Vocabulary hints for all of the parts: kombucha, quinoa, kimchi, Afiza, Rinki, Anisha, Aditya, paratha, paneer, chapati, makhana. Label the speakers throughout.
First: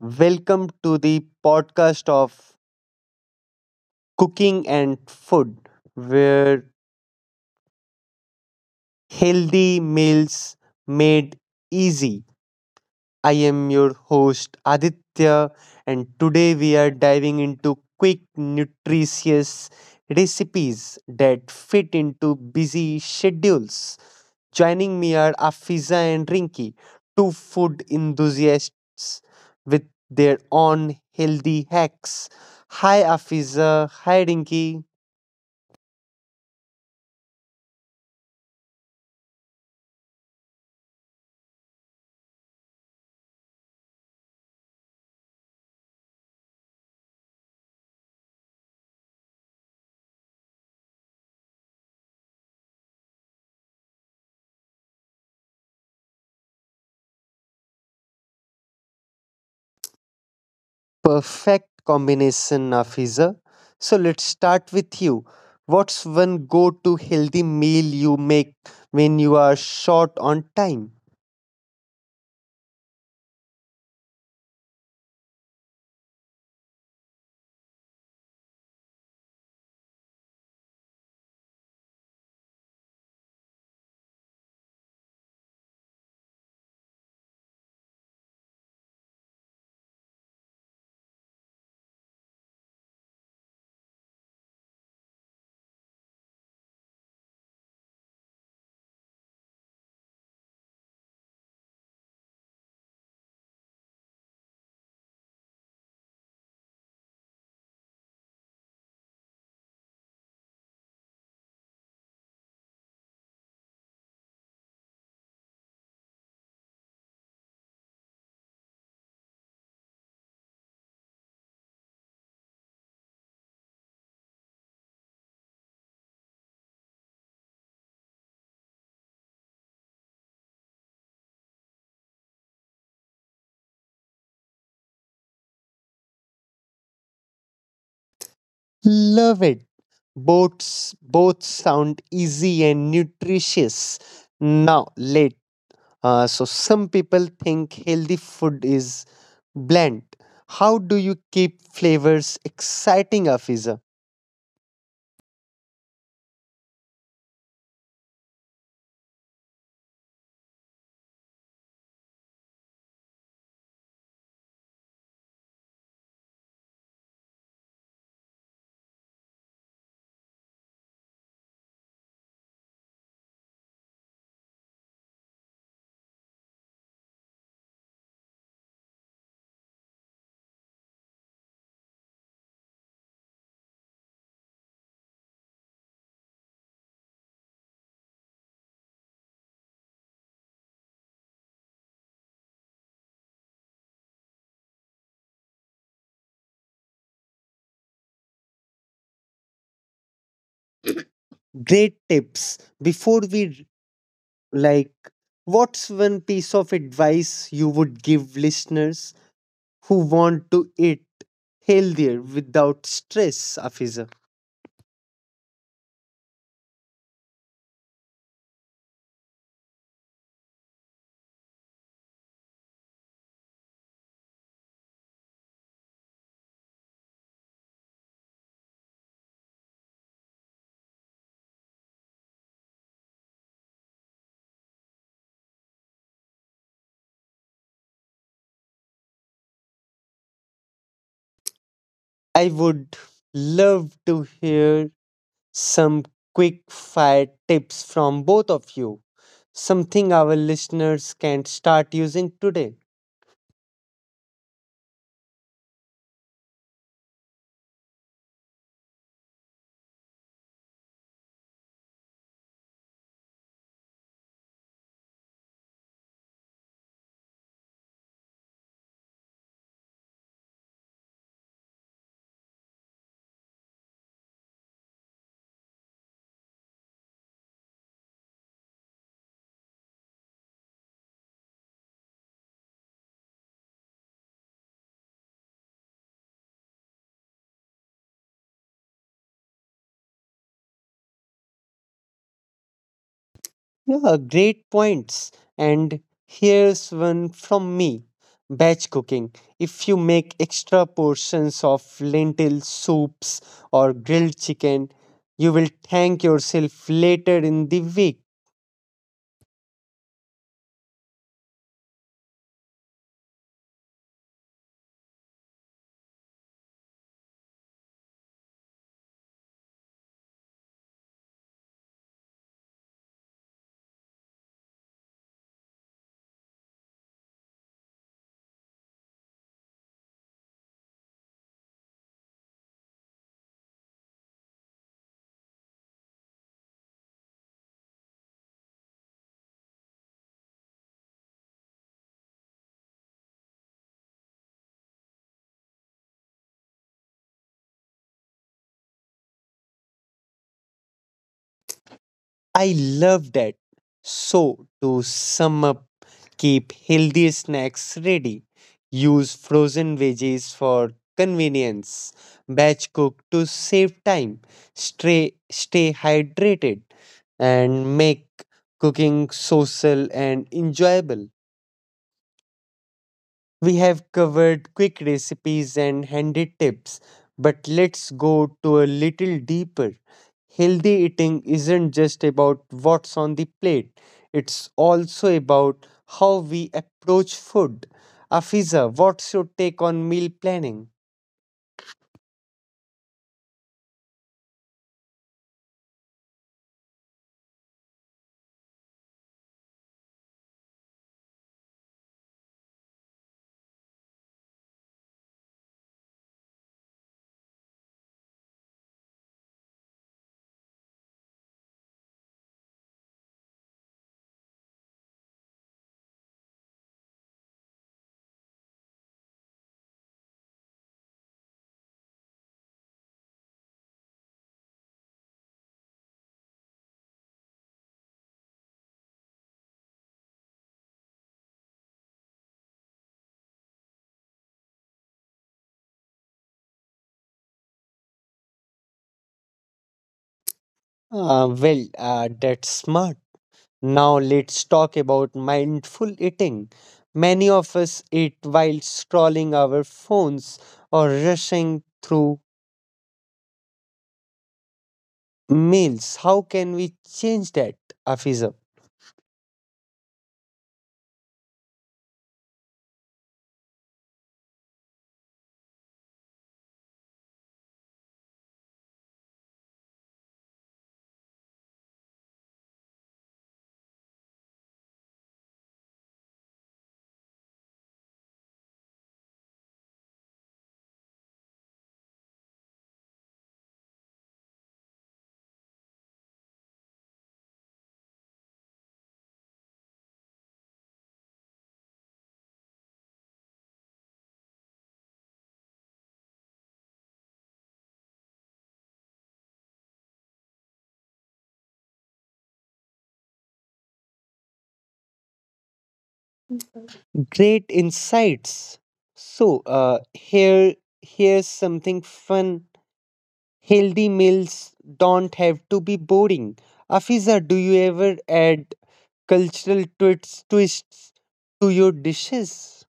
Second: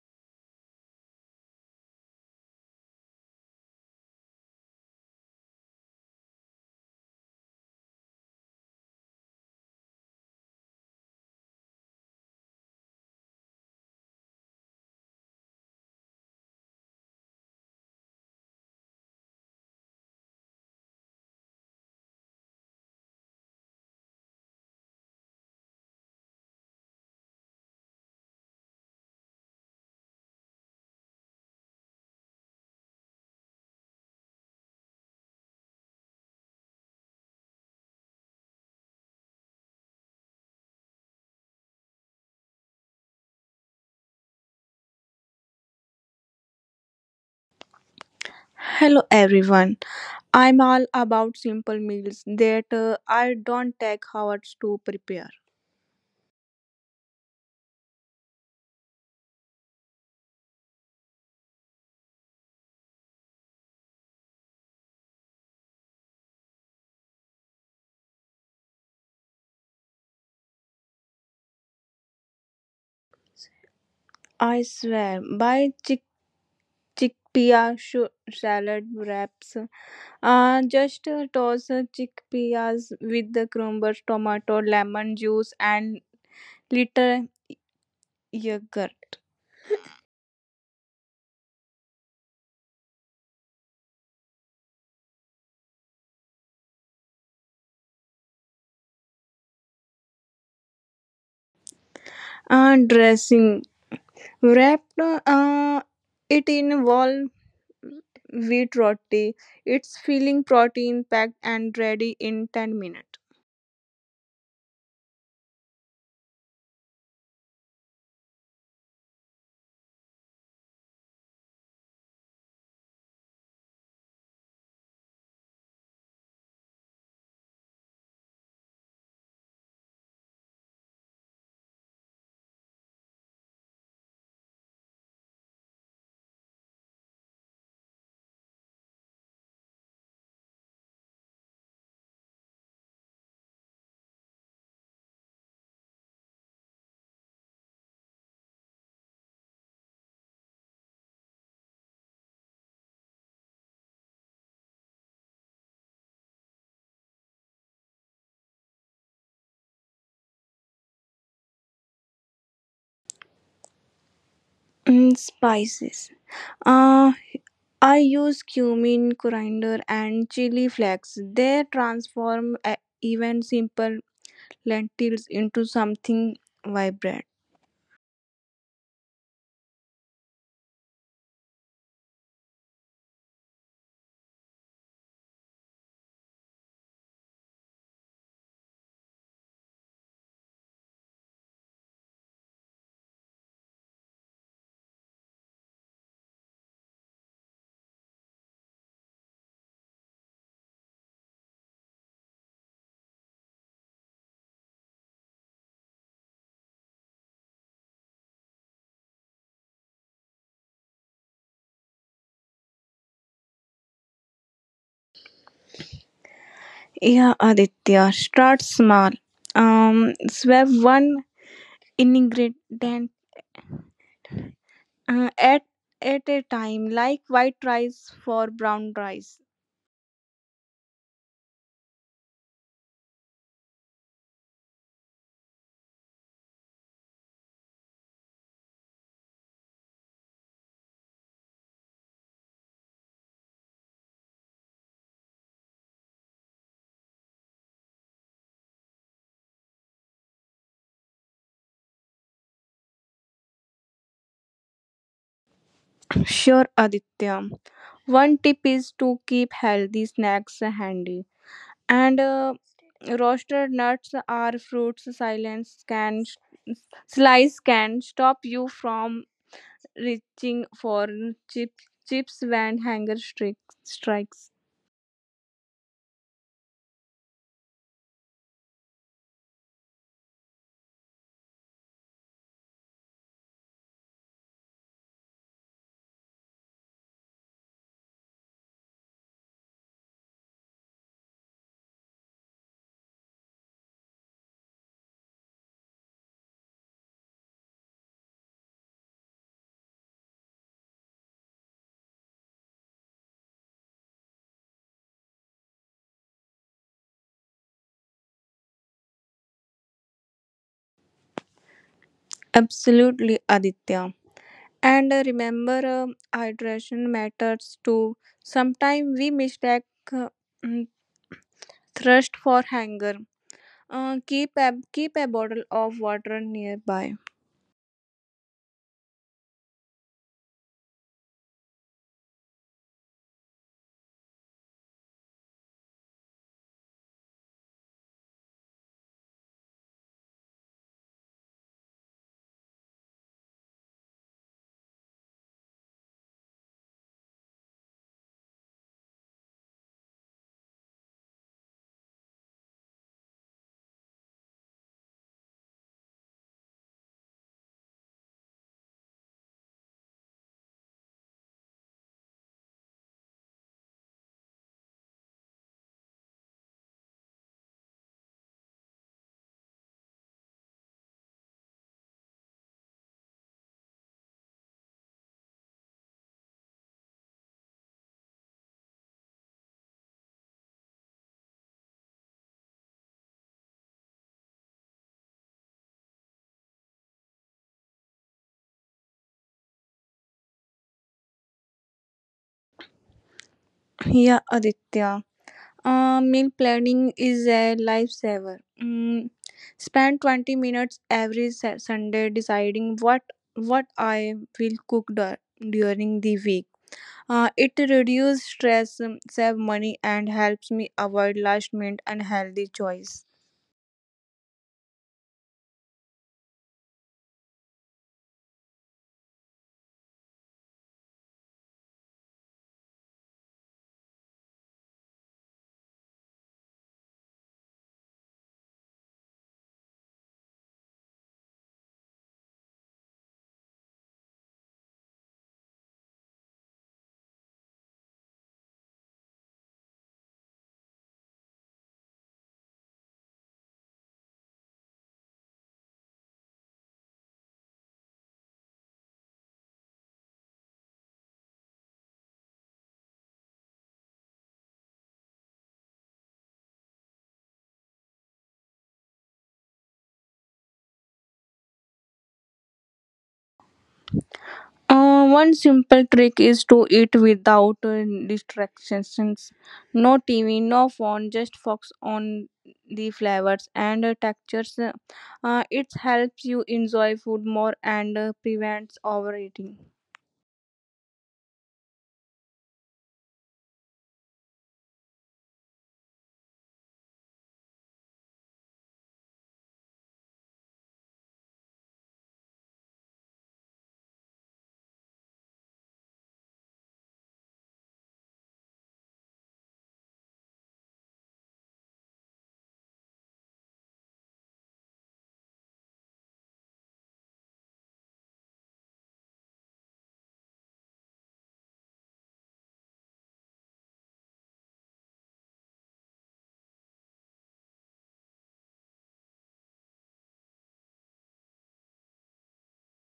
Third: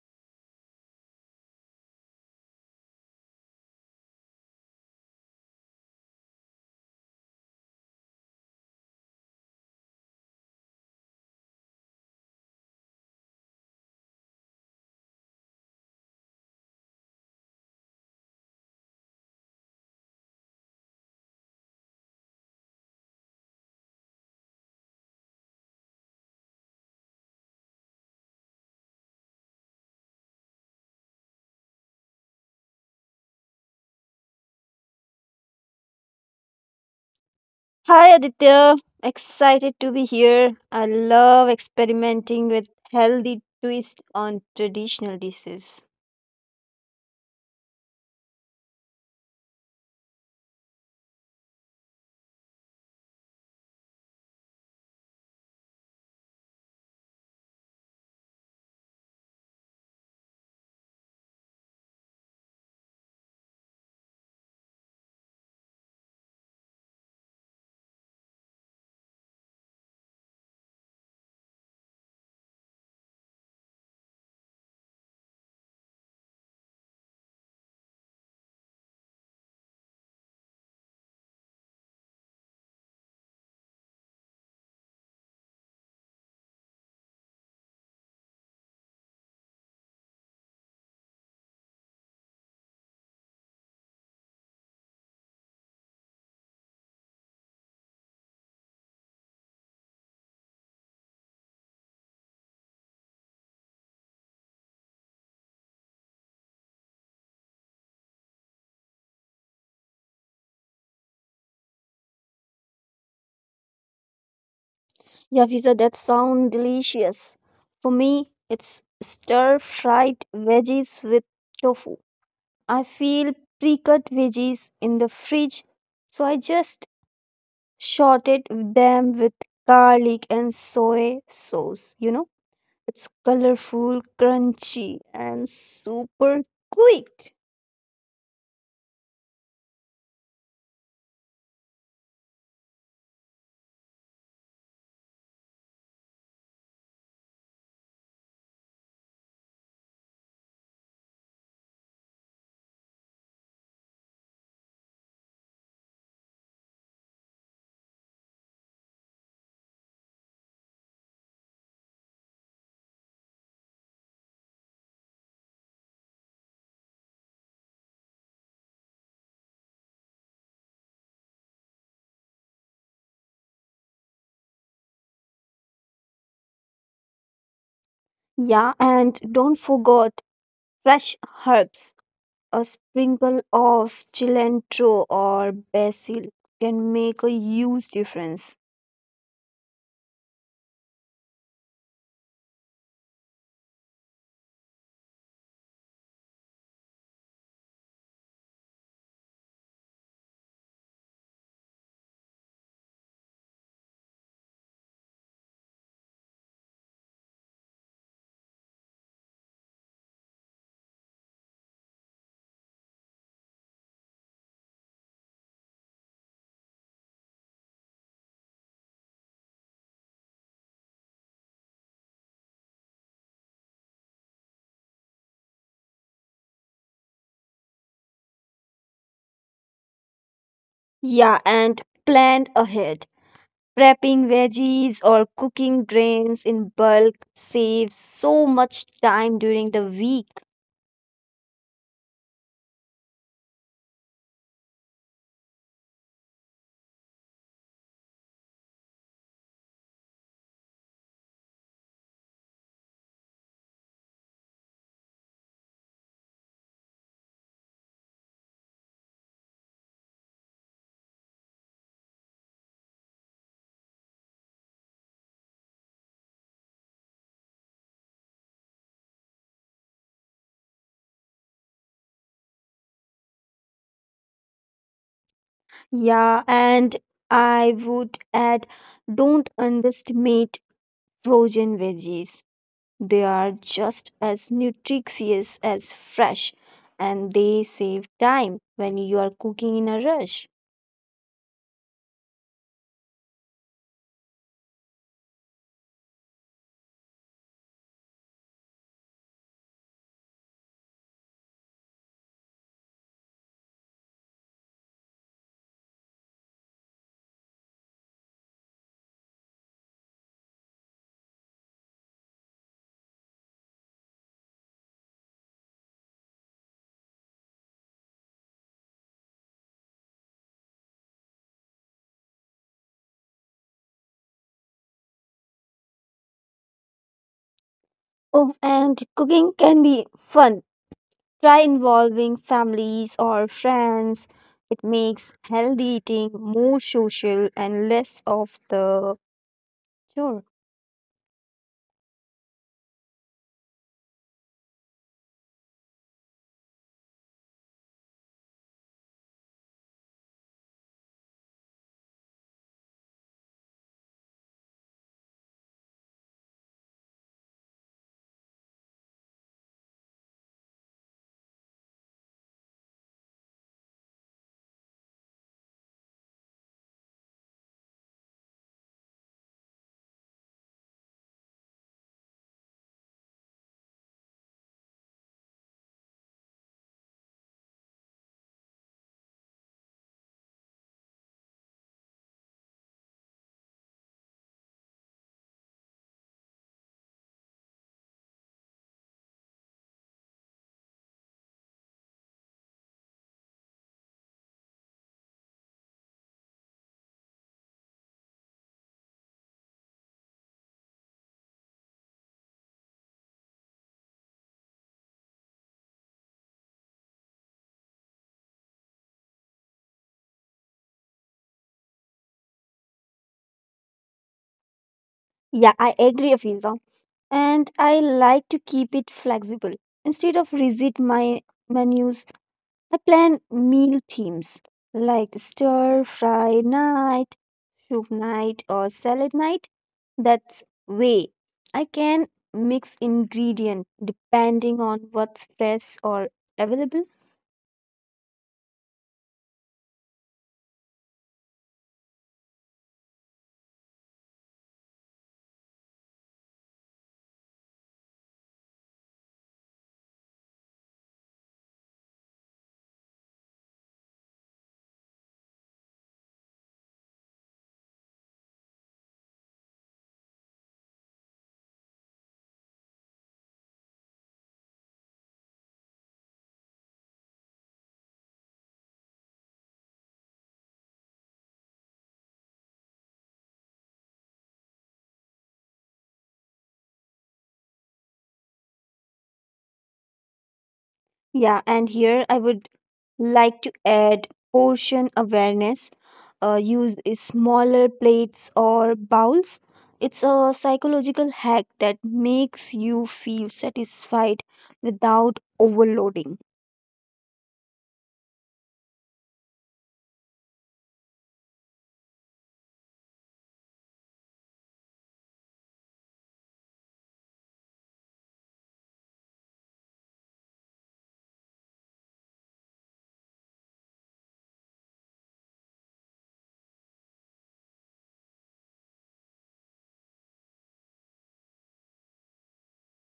Speaker 1: Welcome to the podcast of Cooking and Food, where healthy meals made easy. I am your host Aditya, and today we are diving into quick, nutritious recipes that fit into busy schedules. Joining me are Afiza and Rinki, two food enthusiasts with their own healthy hacks. Hi, Afiza. Hi, Rinki.
Speaker 2: Hi Aditya, excited to be here. I love experimenting with healthy twist on traditional dishes.
Speaker 3: Hello everyone. I'm all about simple meals that I don't take hours to prepare.
Speaker 1: Perfect combination, Nafiza. So let's start with you. What's one go to healthy meal you make when you are short on time?
Speaker 3: I swear by salad wraps. Just toss chickpeas with the crumbs, tomato, lemon juice, and little yogurt. Dressing wrap it in whole wheat roti. It's filling, protein packed, and ready in 10 minutes.
Speaker 2: Yeah, Fiza, that sounds delicious. For me, it's stir-fried veggies with tofu. I feel pre-cut veggies in the fridge, so I just shorted them with garlic and soy sauce, you know? It's colorful, crunchy, and super quick.
Speaker 1: Love it. Both sound easy and nutritious. Now, late. Some people think healthy food is bland. How do you keep flavors exciting, Afiza?
Speaker 3: Mm, spices. Uh, I use cumin, coriander, and chili flakes. They transform even simple lentils into something vibrant.
Speaker 2: Yeah, and don't forget fresh herbs. A sprinkle of cilantro or basil can make a huge difference.
Speaker 1: Great tips. Before we like what's one piece of advice you would give listeners who want to eat healthier without stress, afiza?
Speaker 3: Yeah, Aditya, start small. Swap one ingredient uh, at at a time, like white rice for brown rice.
Speaker 2: Yeah, and plan ahead. Prepping veggies or cooking grains in bulk saves so much time during the week.
Speaker 1: I would love to hear some quick fire tips from both of you, something our listeners can start using today.
Speaker 3: Sure, Aditya. One tip is to keep healthy snacks handy and roasted nuts are fruits silence can slice can stop you from reaching for chip, chips when hunger strikes.
Speaker 2: Yeah, and I would add, don't underestimate frozen veggies. They are just as nutritious as fresh and they save time when you are cooking in a rush.
Speaker 1: Yeah, great points. And here's one from me, batch cooking. If you make extra portions of lentil soups or grilled chicken, you will thank yourself later in the week.
Speaker 3: Absolutely, Aditya. And remember, hydration matters too. Sometimes we mistake uh, mm, thirst for hunger. Keep a bottle of water nearby.
Speaker 2: Oh, and cooking can be fun. Try involving families or friends. It makes healthy eating more social and less of the chore.
Speaker 1: I love that. So, to sum up, keep healthy snacks ready. Use frozen veggies for convenience. Batch cook to save time. Stay hydrated and make cooking social and enjoyable. We have covered quick recipes and handy tips, but let's go to a little deeper. Healthy eating isn't just about what's on the plate, it's also about how we approach food. Afiza, what's your take on meal planning?
Speaker 3: Yeah, Aditya. Meal planning is a lifesaver. Mm, spend 20 minutes every Sunday deciding what I will cook during the week. It reduces stress, save money, and helps me avoid last minute unhealthy choice.
Speaker 2: Yeah, I agree, Afiza. And I like to keep it flexible. Instead of rigid my menus, I plan meal themes like stir fry night, soup night, or salad night. That's way I can mix ingredient depending on what's fresh or available.
Speaker 1: That's smart. Now let's talk about mindful eating. Many of us eat while scrolling our phones or rushing through meals. How can we change that, Afisa?
Speaker 3: One simple trick is to eat without distractions. No TV, no phone, just focus on the flavors and textures. It helps you enjoy food more and prevents overeating.
Speaker 2: Yeah, and here I would like to add portion awareness. Use is smaller plates or bowls. It's a psychological hack that makes you feel satisfied without overloading.
Speaker 1: Great insights. So, uh, here Here's something fun. Healthy meals don't have to be boring. Afiza, do you ever add cultural twists to your dishes?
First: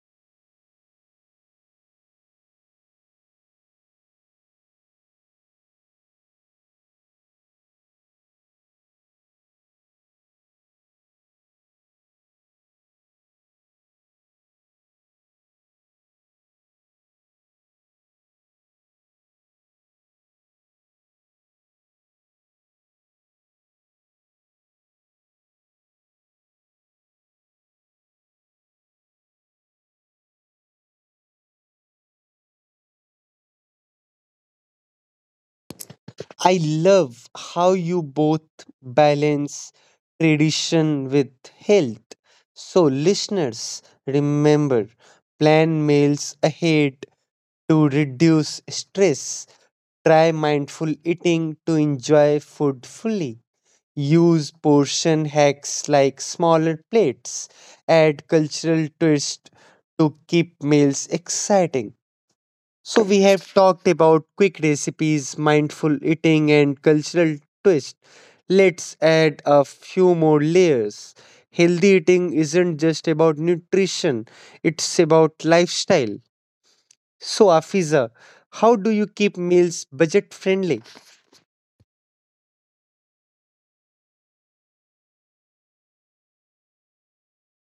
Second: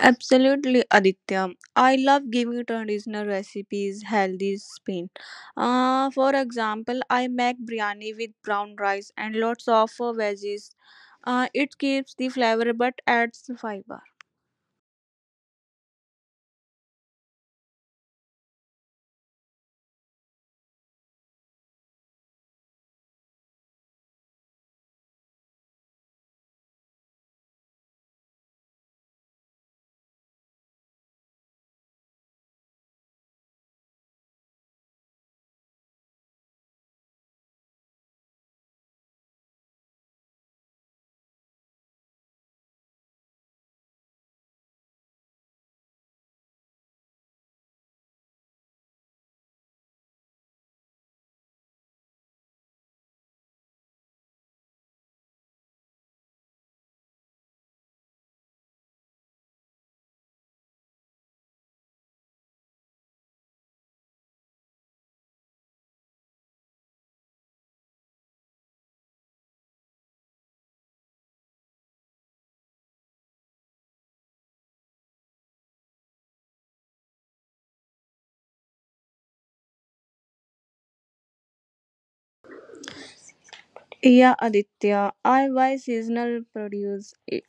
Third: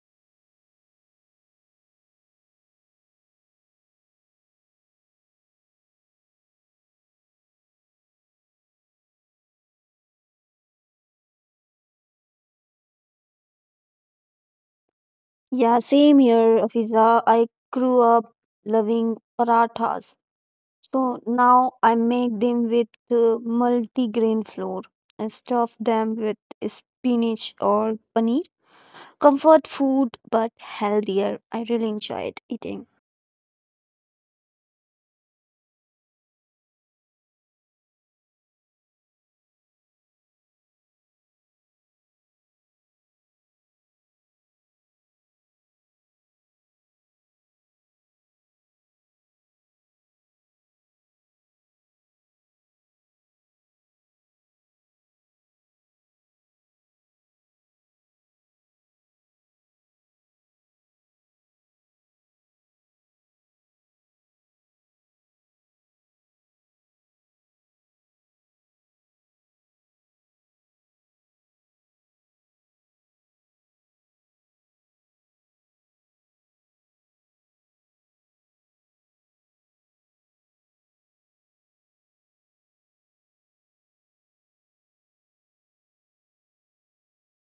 Speaker 3: Absolutely, Aditya. I love giving traditional recipes healthy spin. For example, I make biryani with brown rice and lots of veggies. It keeps the flavor but adds fiber.
Speaker 2: Yeah, same here, Fiza. I grew up loving parathas. So now I make them with multigrain flour and stuff them with spinach or paneer. Comfort food, but healthier. I really enjoyed eating.
Speaker 1: I love how you both balance tradition with health. So, listeners, remember plan meals ahead to reduce stress. Try mindful eating to enjoy food fully. Use portion hacks like smaller plates. Add cultural twist to keep meals exciting. So, we have talked about quick recipes, mindful eating, and cultural twist. Let's add a few more layers. Healthy eating isn't just about nutrition, it's about lifestyle. So, Afiza, how do you keep meals budget friendly?
Speaker 3: Yeah, Aditya, I buy seasonal produce. I-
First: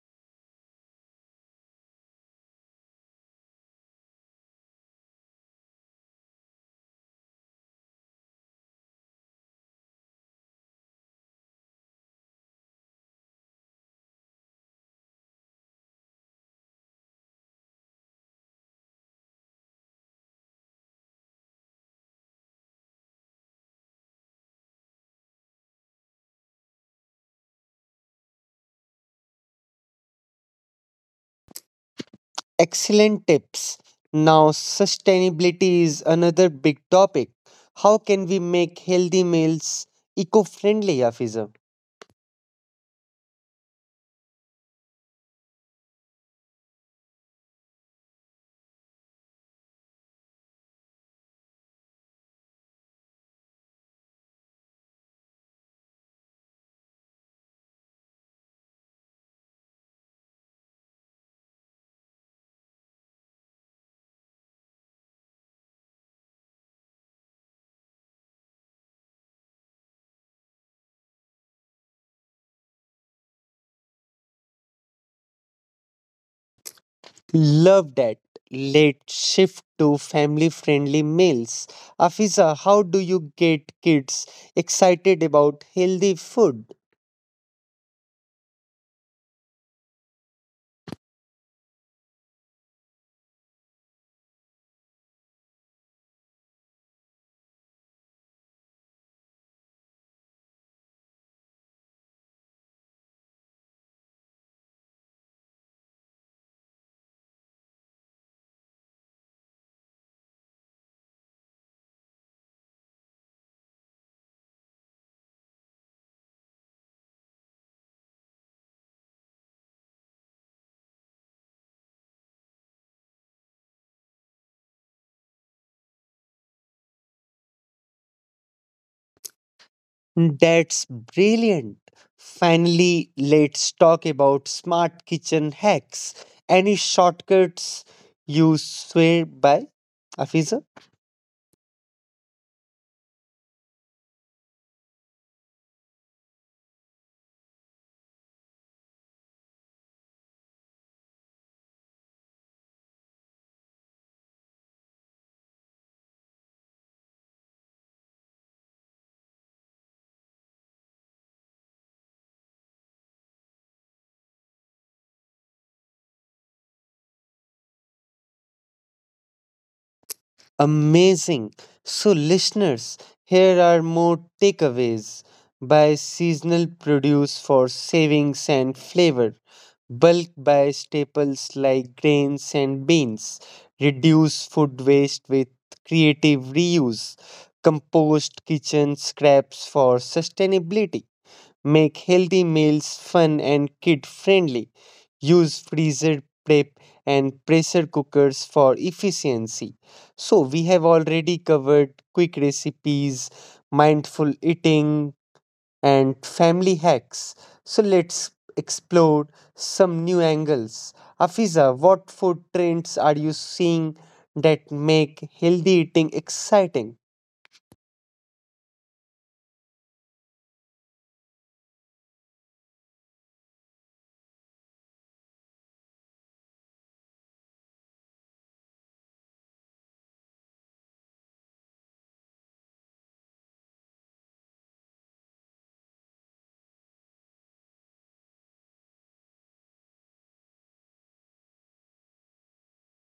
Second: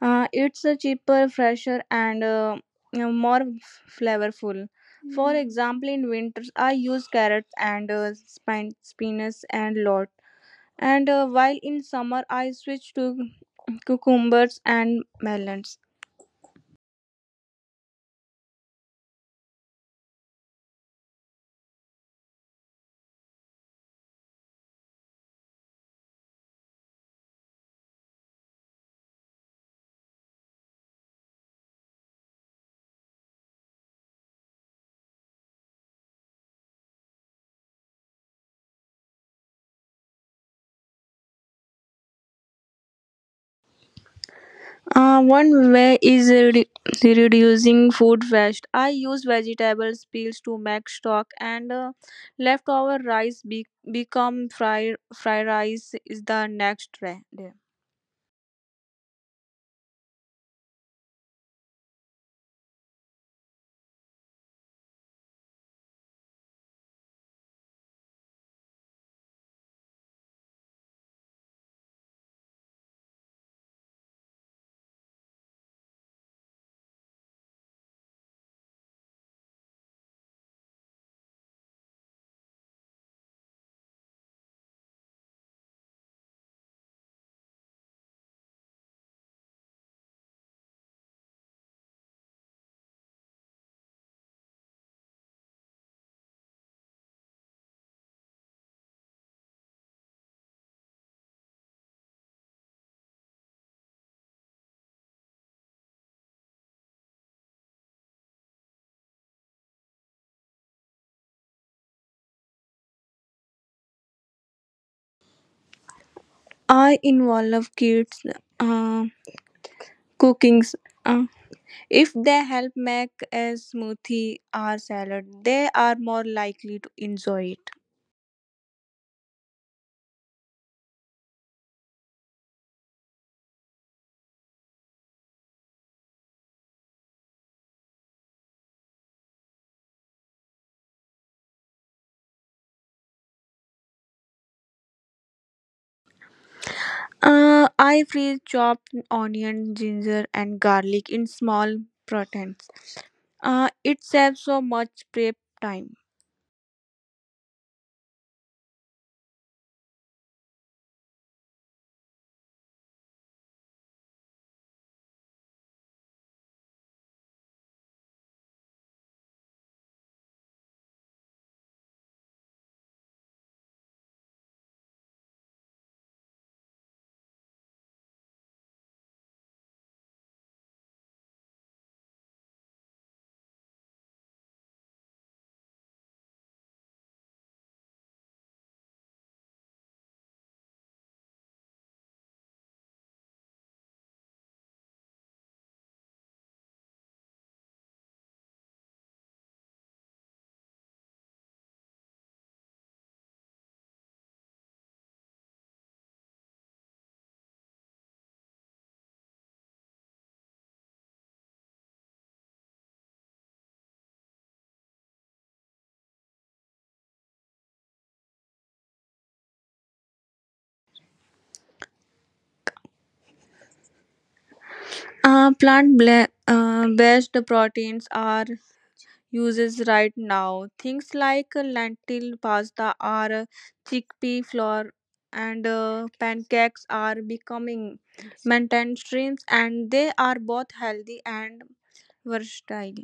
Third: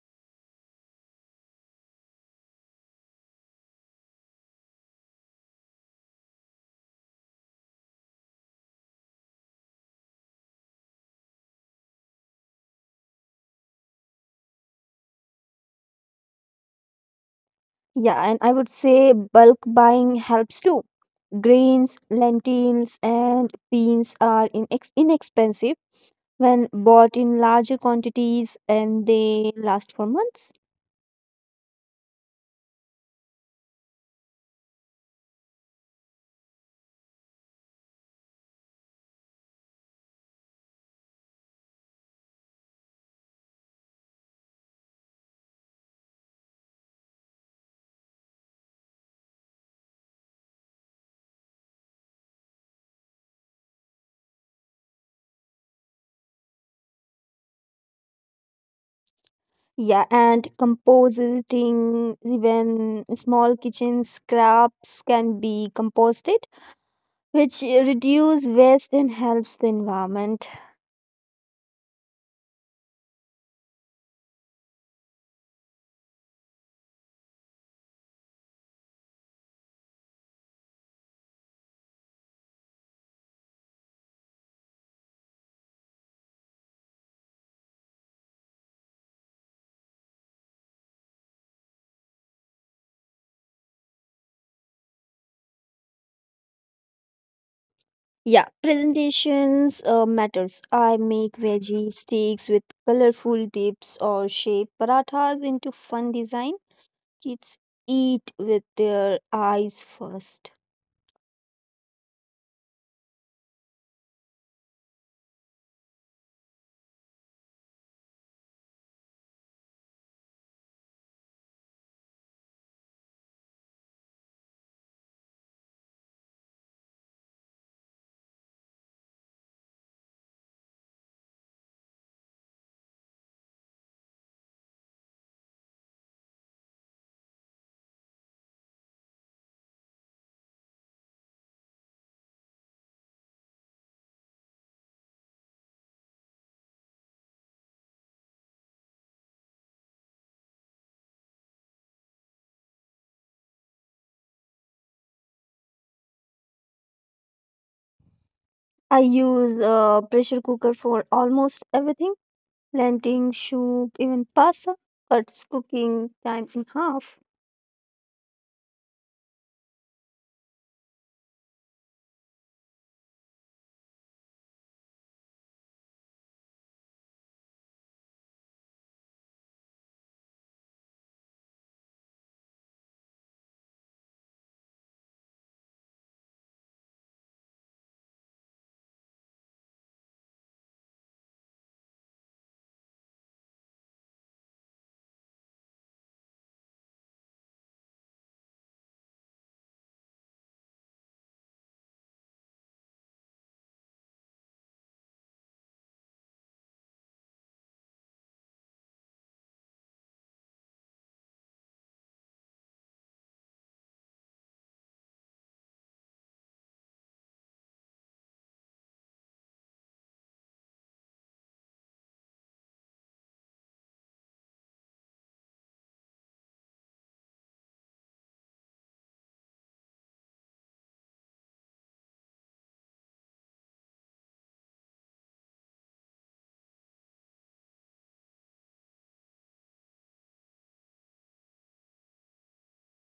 Speaker 3: It's a cheaper, fresher, and more flavorful. For example, in winters, I use carrots and spinach and lot. And while in summer, I switch to cucumbers and melons.
Speaker 2: Yeah, and I would say bulk buying helps too. Grains, lentils, and beans are inexpensive when bought in larger quantities and they last for months.
Speaker 1: Excellent tips. Now, sustainability is another big topic. How can we make healthy meals eco friendly, Afiza?
Speaker 3: One way is reducing food waste. I use vegetable peels to make stock, and leftover rice become fried rice is the next day.
Speaker 2: Yeah, and composting, even small kitchen scraps can be composted, which reduce waste and helps the environment.
Speaker 1: Love that. Let's shift to family friendly meals. Afiza, how do you get kids excited about healthy food?
Speaker 2: Yeah, presentations matters. I make veggie steaks with colorful dips or shape parathas into fun design. Kids eat with their eyes first.
Speaker 3: I involve kids uh, cookings. Uh, if they help make a smoothie or salad, they are more likely to enjoy it.
Speaker 1: That's brilliant. Finally, let's talk about smart kitchen hacks. Any shortcuts you swear by, Afiza?
Speaker 3: I freeze chopped onion, ginger, and garlic in small portions. It saves so much prep time.
Speaker 2: I use a pressure cooker for almost everything. Planting soup, even pasta cuts cooking time in half.
Speaker 1: Amazing. So, listeners, here are more takeaways. Buy seasonal produce for savings and flavor. Bulk buy staples like grains and beans. Reduce food waste with creative reuse. Compost kitchen scraps for sustainability. Make healthy meals fun and kid friendly. Use freezer prep and pressure cookers for efficiency. So, we have already covered quick recipes, mindful eating, and family hacks. So, let's explore some new angles. Afiza, what food trends are you seeing that make healthy eating exciting?
Speaker 3: Based proteins are uses right now. Things like lentil pasta or chickpea flour and pancakes are becoming maintained streams and they are both healthy and versatile.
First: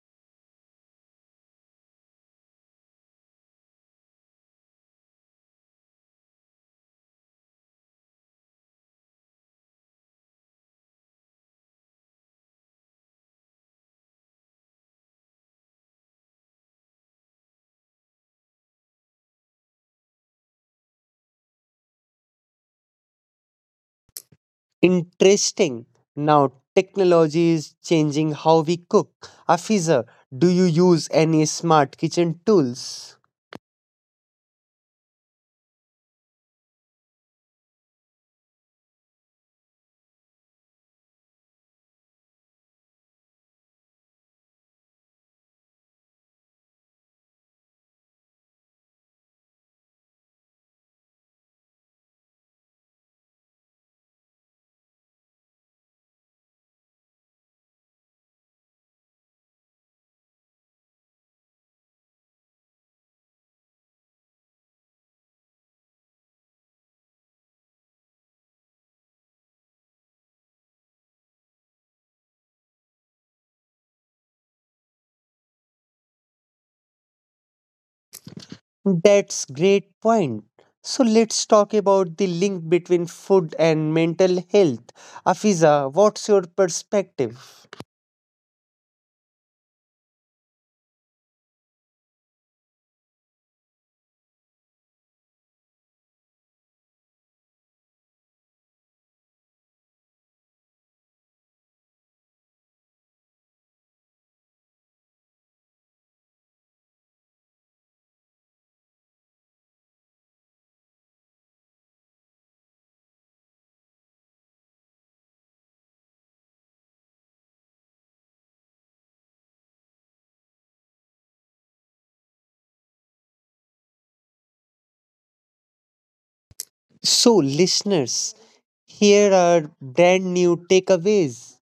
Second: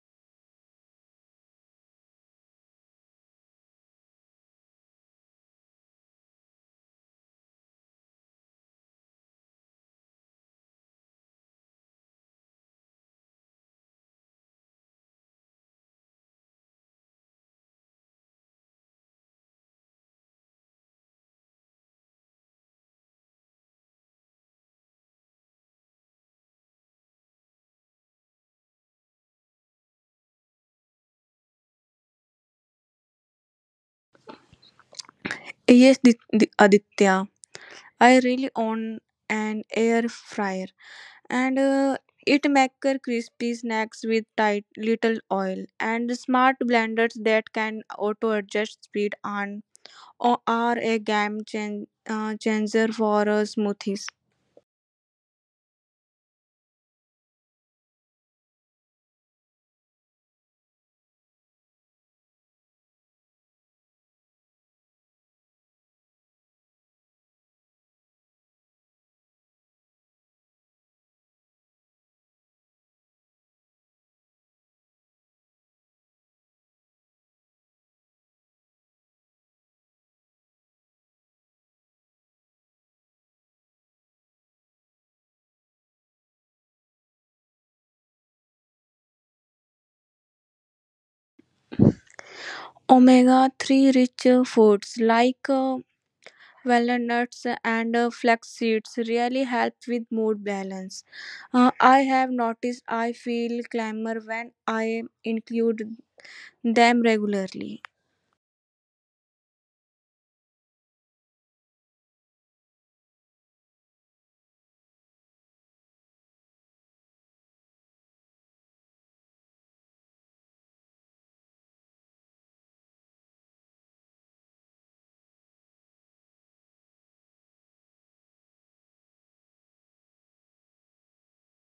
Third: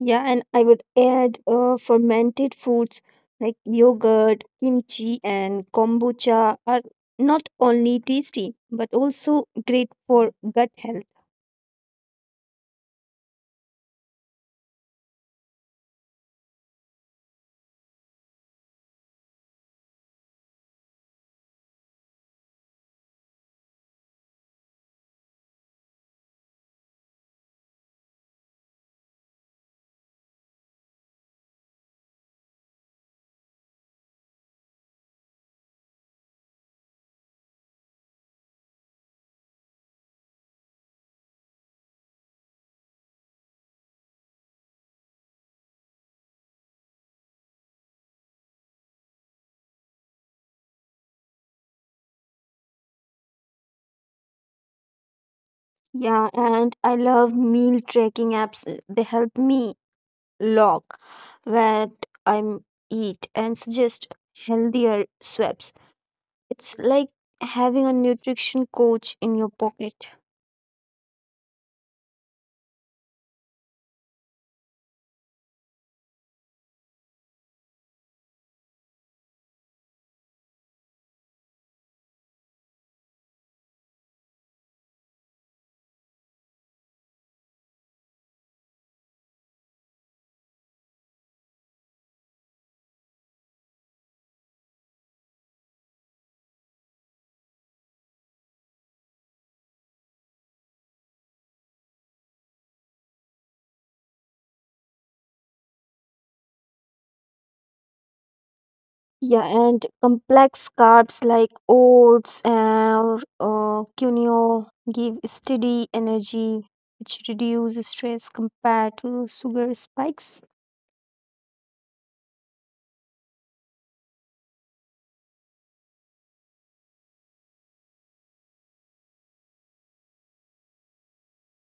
Speaker 2: Yeah, and I would add fermented foods like yogurt, kimchi, and kombucha are not only tasty but also great for gut health.
Speaker 1: Interesting. Now, technology is changing how we cook. Afiza, do you use any smart kitchen tools?
Speaker 3: Yes, Aditya. I really own an air fryer. And it maker crispy snacks with tight little oil and smart blenders that can auto adjust speed on or are a game changer for smoothies.
Speaker 2: Yeah, and I love meal tracking apps. They help me log what I'm eat and suggest healthier swaps. It's like having a nutrition coach in your pocket.
Speaker 1: That's great point. So let's talk about the link between food and mental health. Afiza, what's your perspective?
Speaker 3: Omega 3 rich foods like walnuts and flax seeds really help with mood balance. I have noticed I feel calmer when I include them regularly.
Speaker 2: Yeah, and complex carbs like oats and quinoa give steady energy, which reduce stress compared to sugar spikes.
Speaker 1: So, listeners, here are brand new takeaways.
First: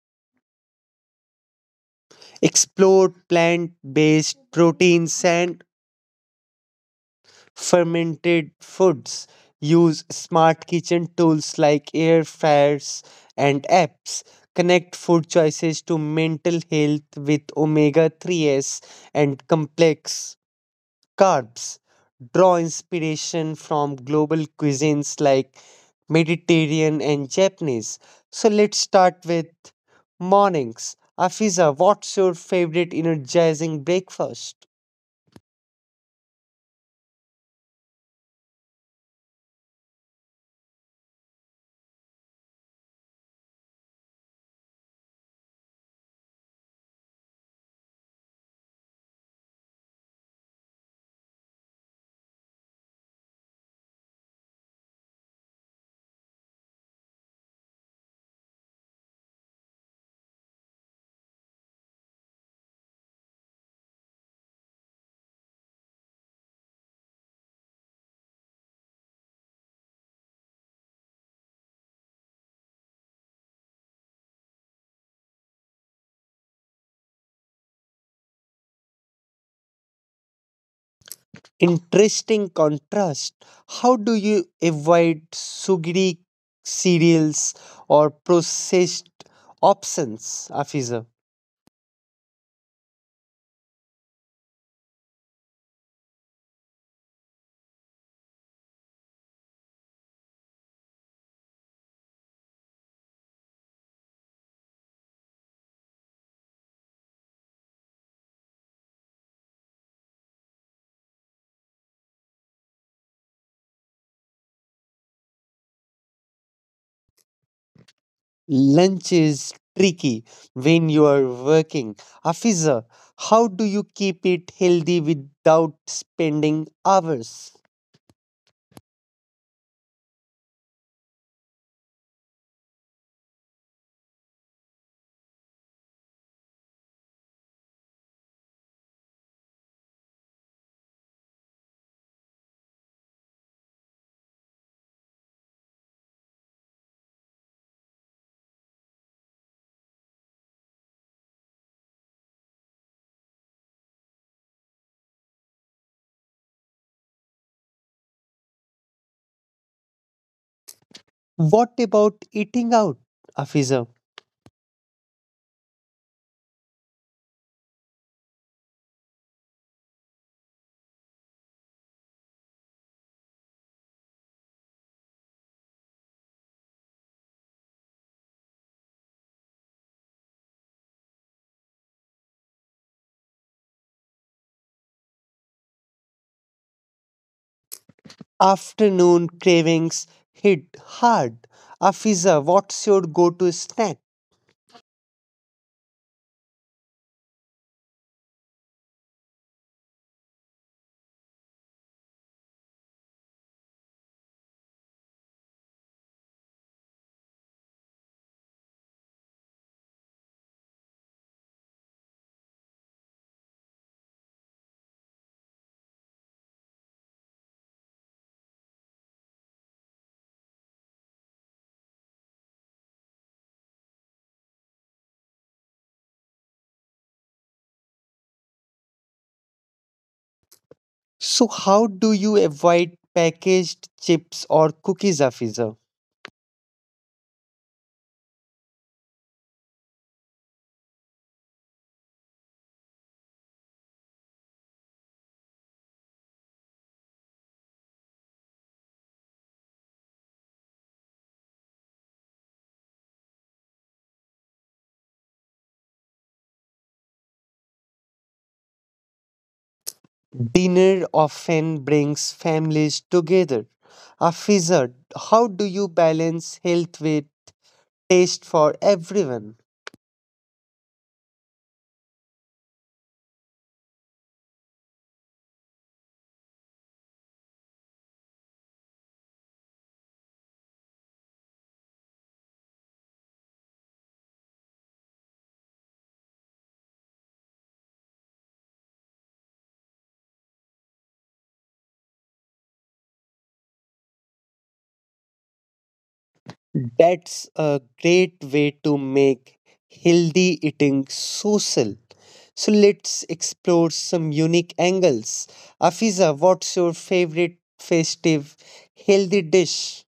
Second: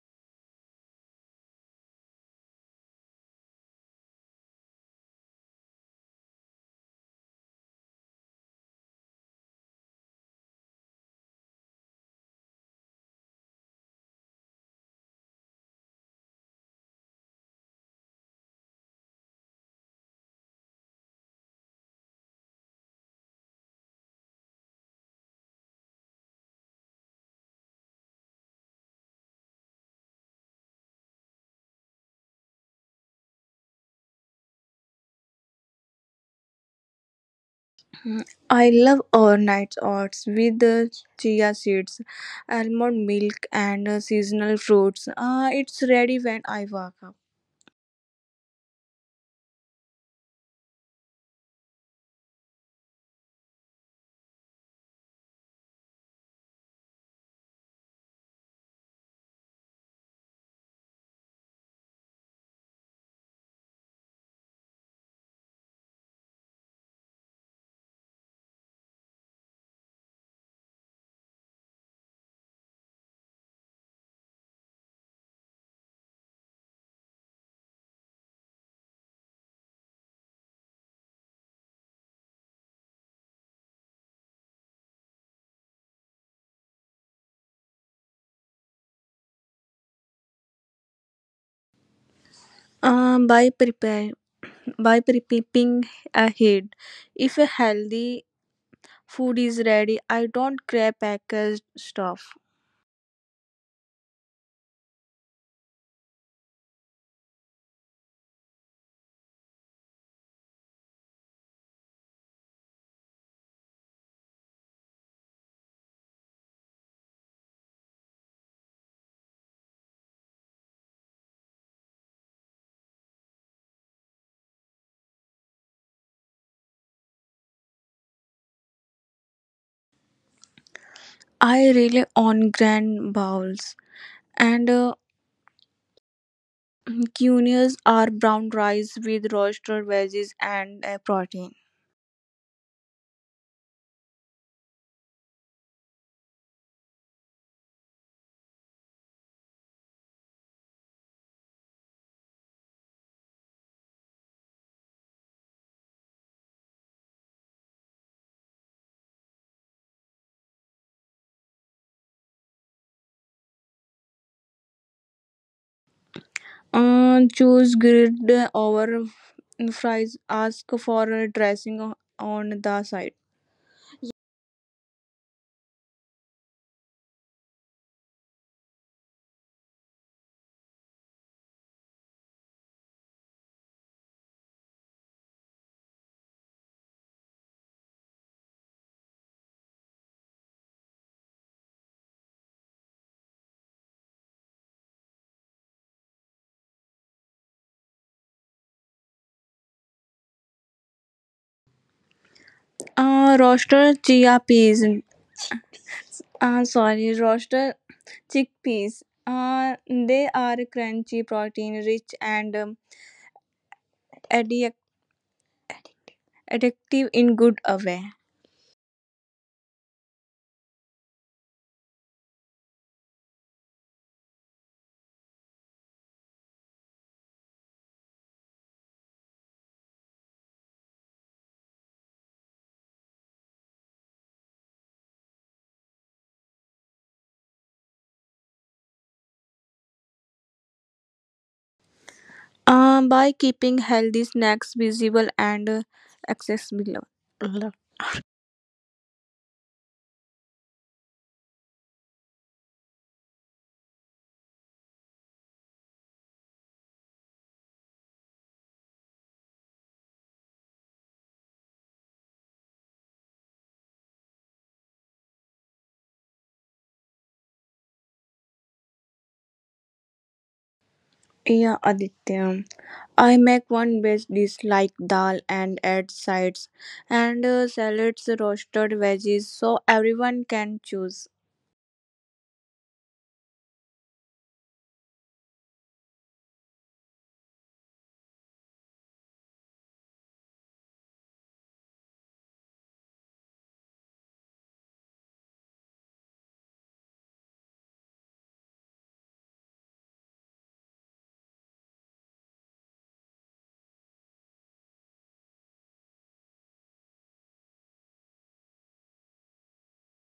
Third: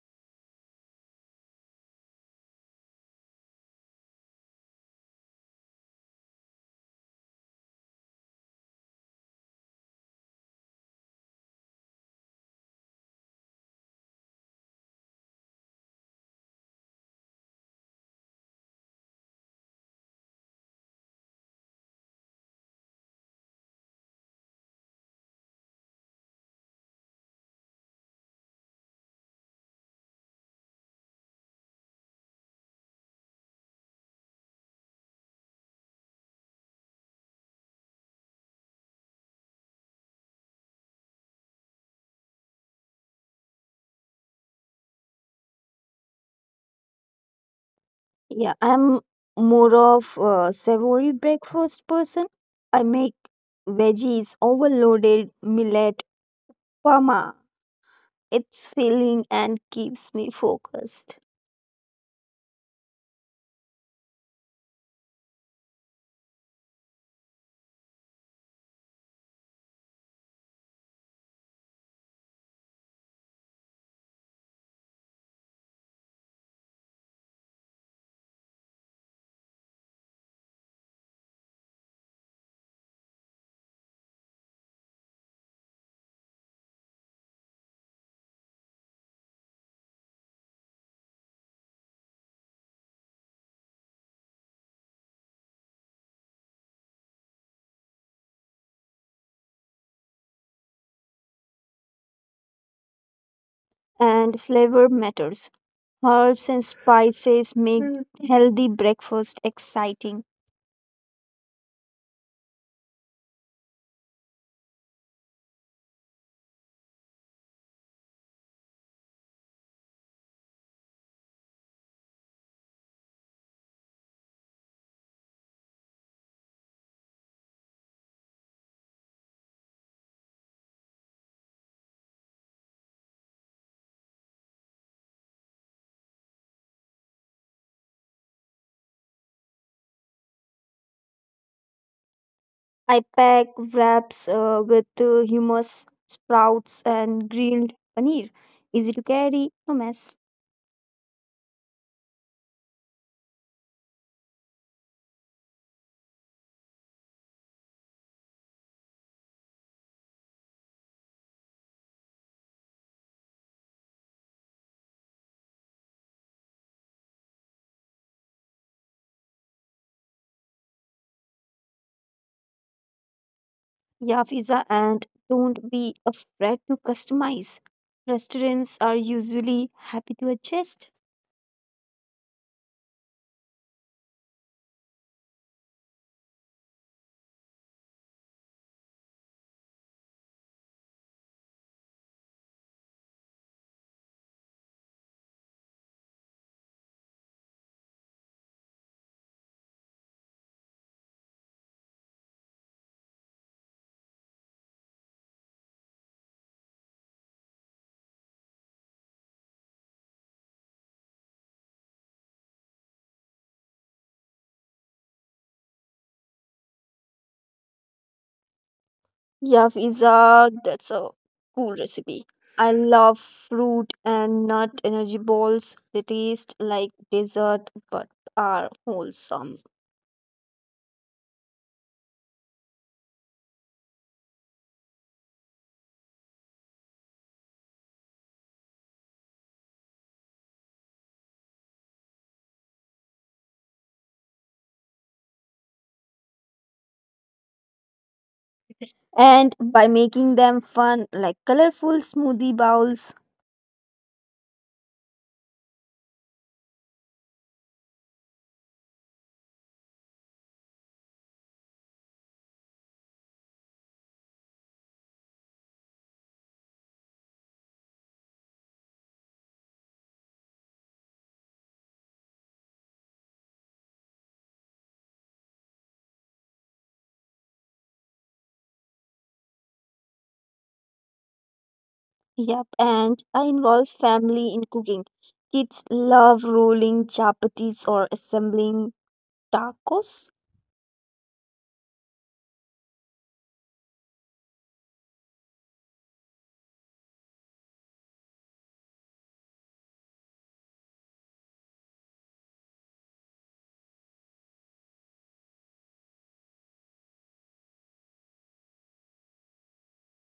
Speaker 1: Explore plant based proteins and fermented foods, use smart kitchen tools like air fryers and apps. Connect food choices to mental health with omega 3s and complex carbs. Draw inspiration from global cuisines like Mediterranean and Japanese. So let's start with mornings. Afiza, what's your favorite energizing breakfast?
Speaker 3: Mm, I love overnight oats with chia seeds, almond milk, and seasonal fruits. It's ready when I wake up.
Speaker 2: Yeah, I'm more of a savory breakfast person. I make veggies overloaded millet parma. It's filling and keeps me focused.
Speaker 1: Interesting contrast. How do you avoid sugary cereals or processed options, Afiza?
Speaker 3: Uh, by prepare by prepping ahead, if a healthy food is ready, I don't grab packaged stuff.
Speaker 2: And flavor matters. Herbs and spices make Mm. healthy breakfast exciting.
Speaker 1: Lunch is tricky when you are working. Afiza, how do you keep it healthy without spending hours?
Speaker 3: I rely on grand bowls and cuneas are brown rice with roasted veggies and protein.
Speaker 2: I pack wraps with hummus, sprouts, and grilled paneer. Easy to carry, no mess.
Speaker 1: What about eating out, Afiza?
Speaker 3: Choose grid over fries. Ask for a dressing on the side.
Speaker 2: Yeah, pizza, and don't be afraid to customize. Restaurants are usually happy to adjust.
Speaker 1: Afternoon cravings hit hard. Afiza, what's your go to snack?
Speaker 3: Roaster chia peas. Sorry, roaster chickpeas. They are crunchy, protein rich, and addic- addictive in good a way.
Speaker 2: Yeah, pizza, that's a cool recipe. I love fruit and nut energy balls. They taste like dessert but are wholesome.
Speaker 1: So, how do you avoid packaged chips or cookies, Afiza?
Speaker 3: By keeping healthy snacks visible and accessible.
Speaker 2: And by making them fun, like colorful smoothie bowls.
Speaker 1: Dinner often brings families together. Afiza, how do you balance health with taste for everyone?
Speaker 3: Yeah, Aditya. I make one base dish like dal and add sides and salads, roasted veggies, so everyone can choose.
Speaker 2: Yep, and I involve family in cooking. Kids love rolling chapatis or assembling tacos.
Speaker 1: That's a great way to make healthy eating social. So, let's explore some unique angles. Afiza, what's your favorite festive healthy dish?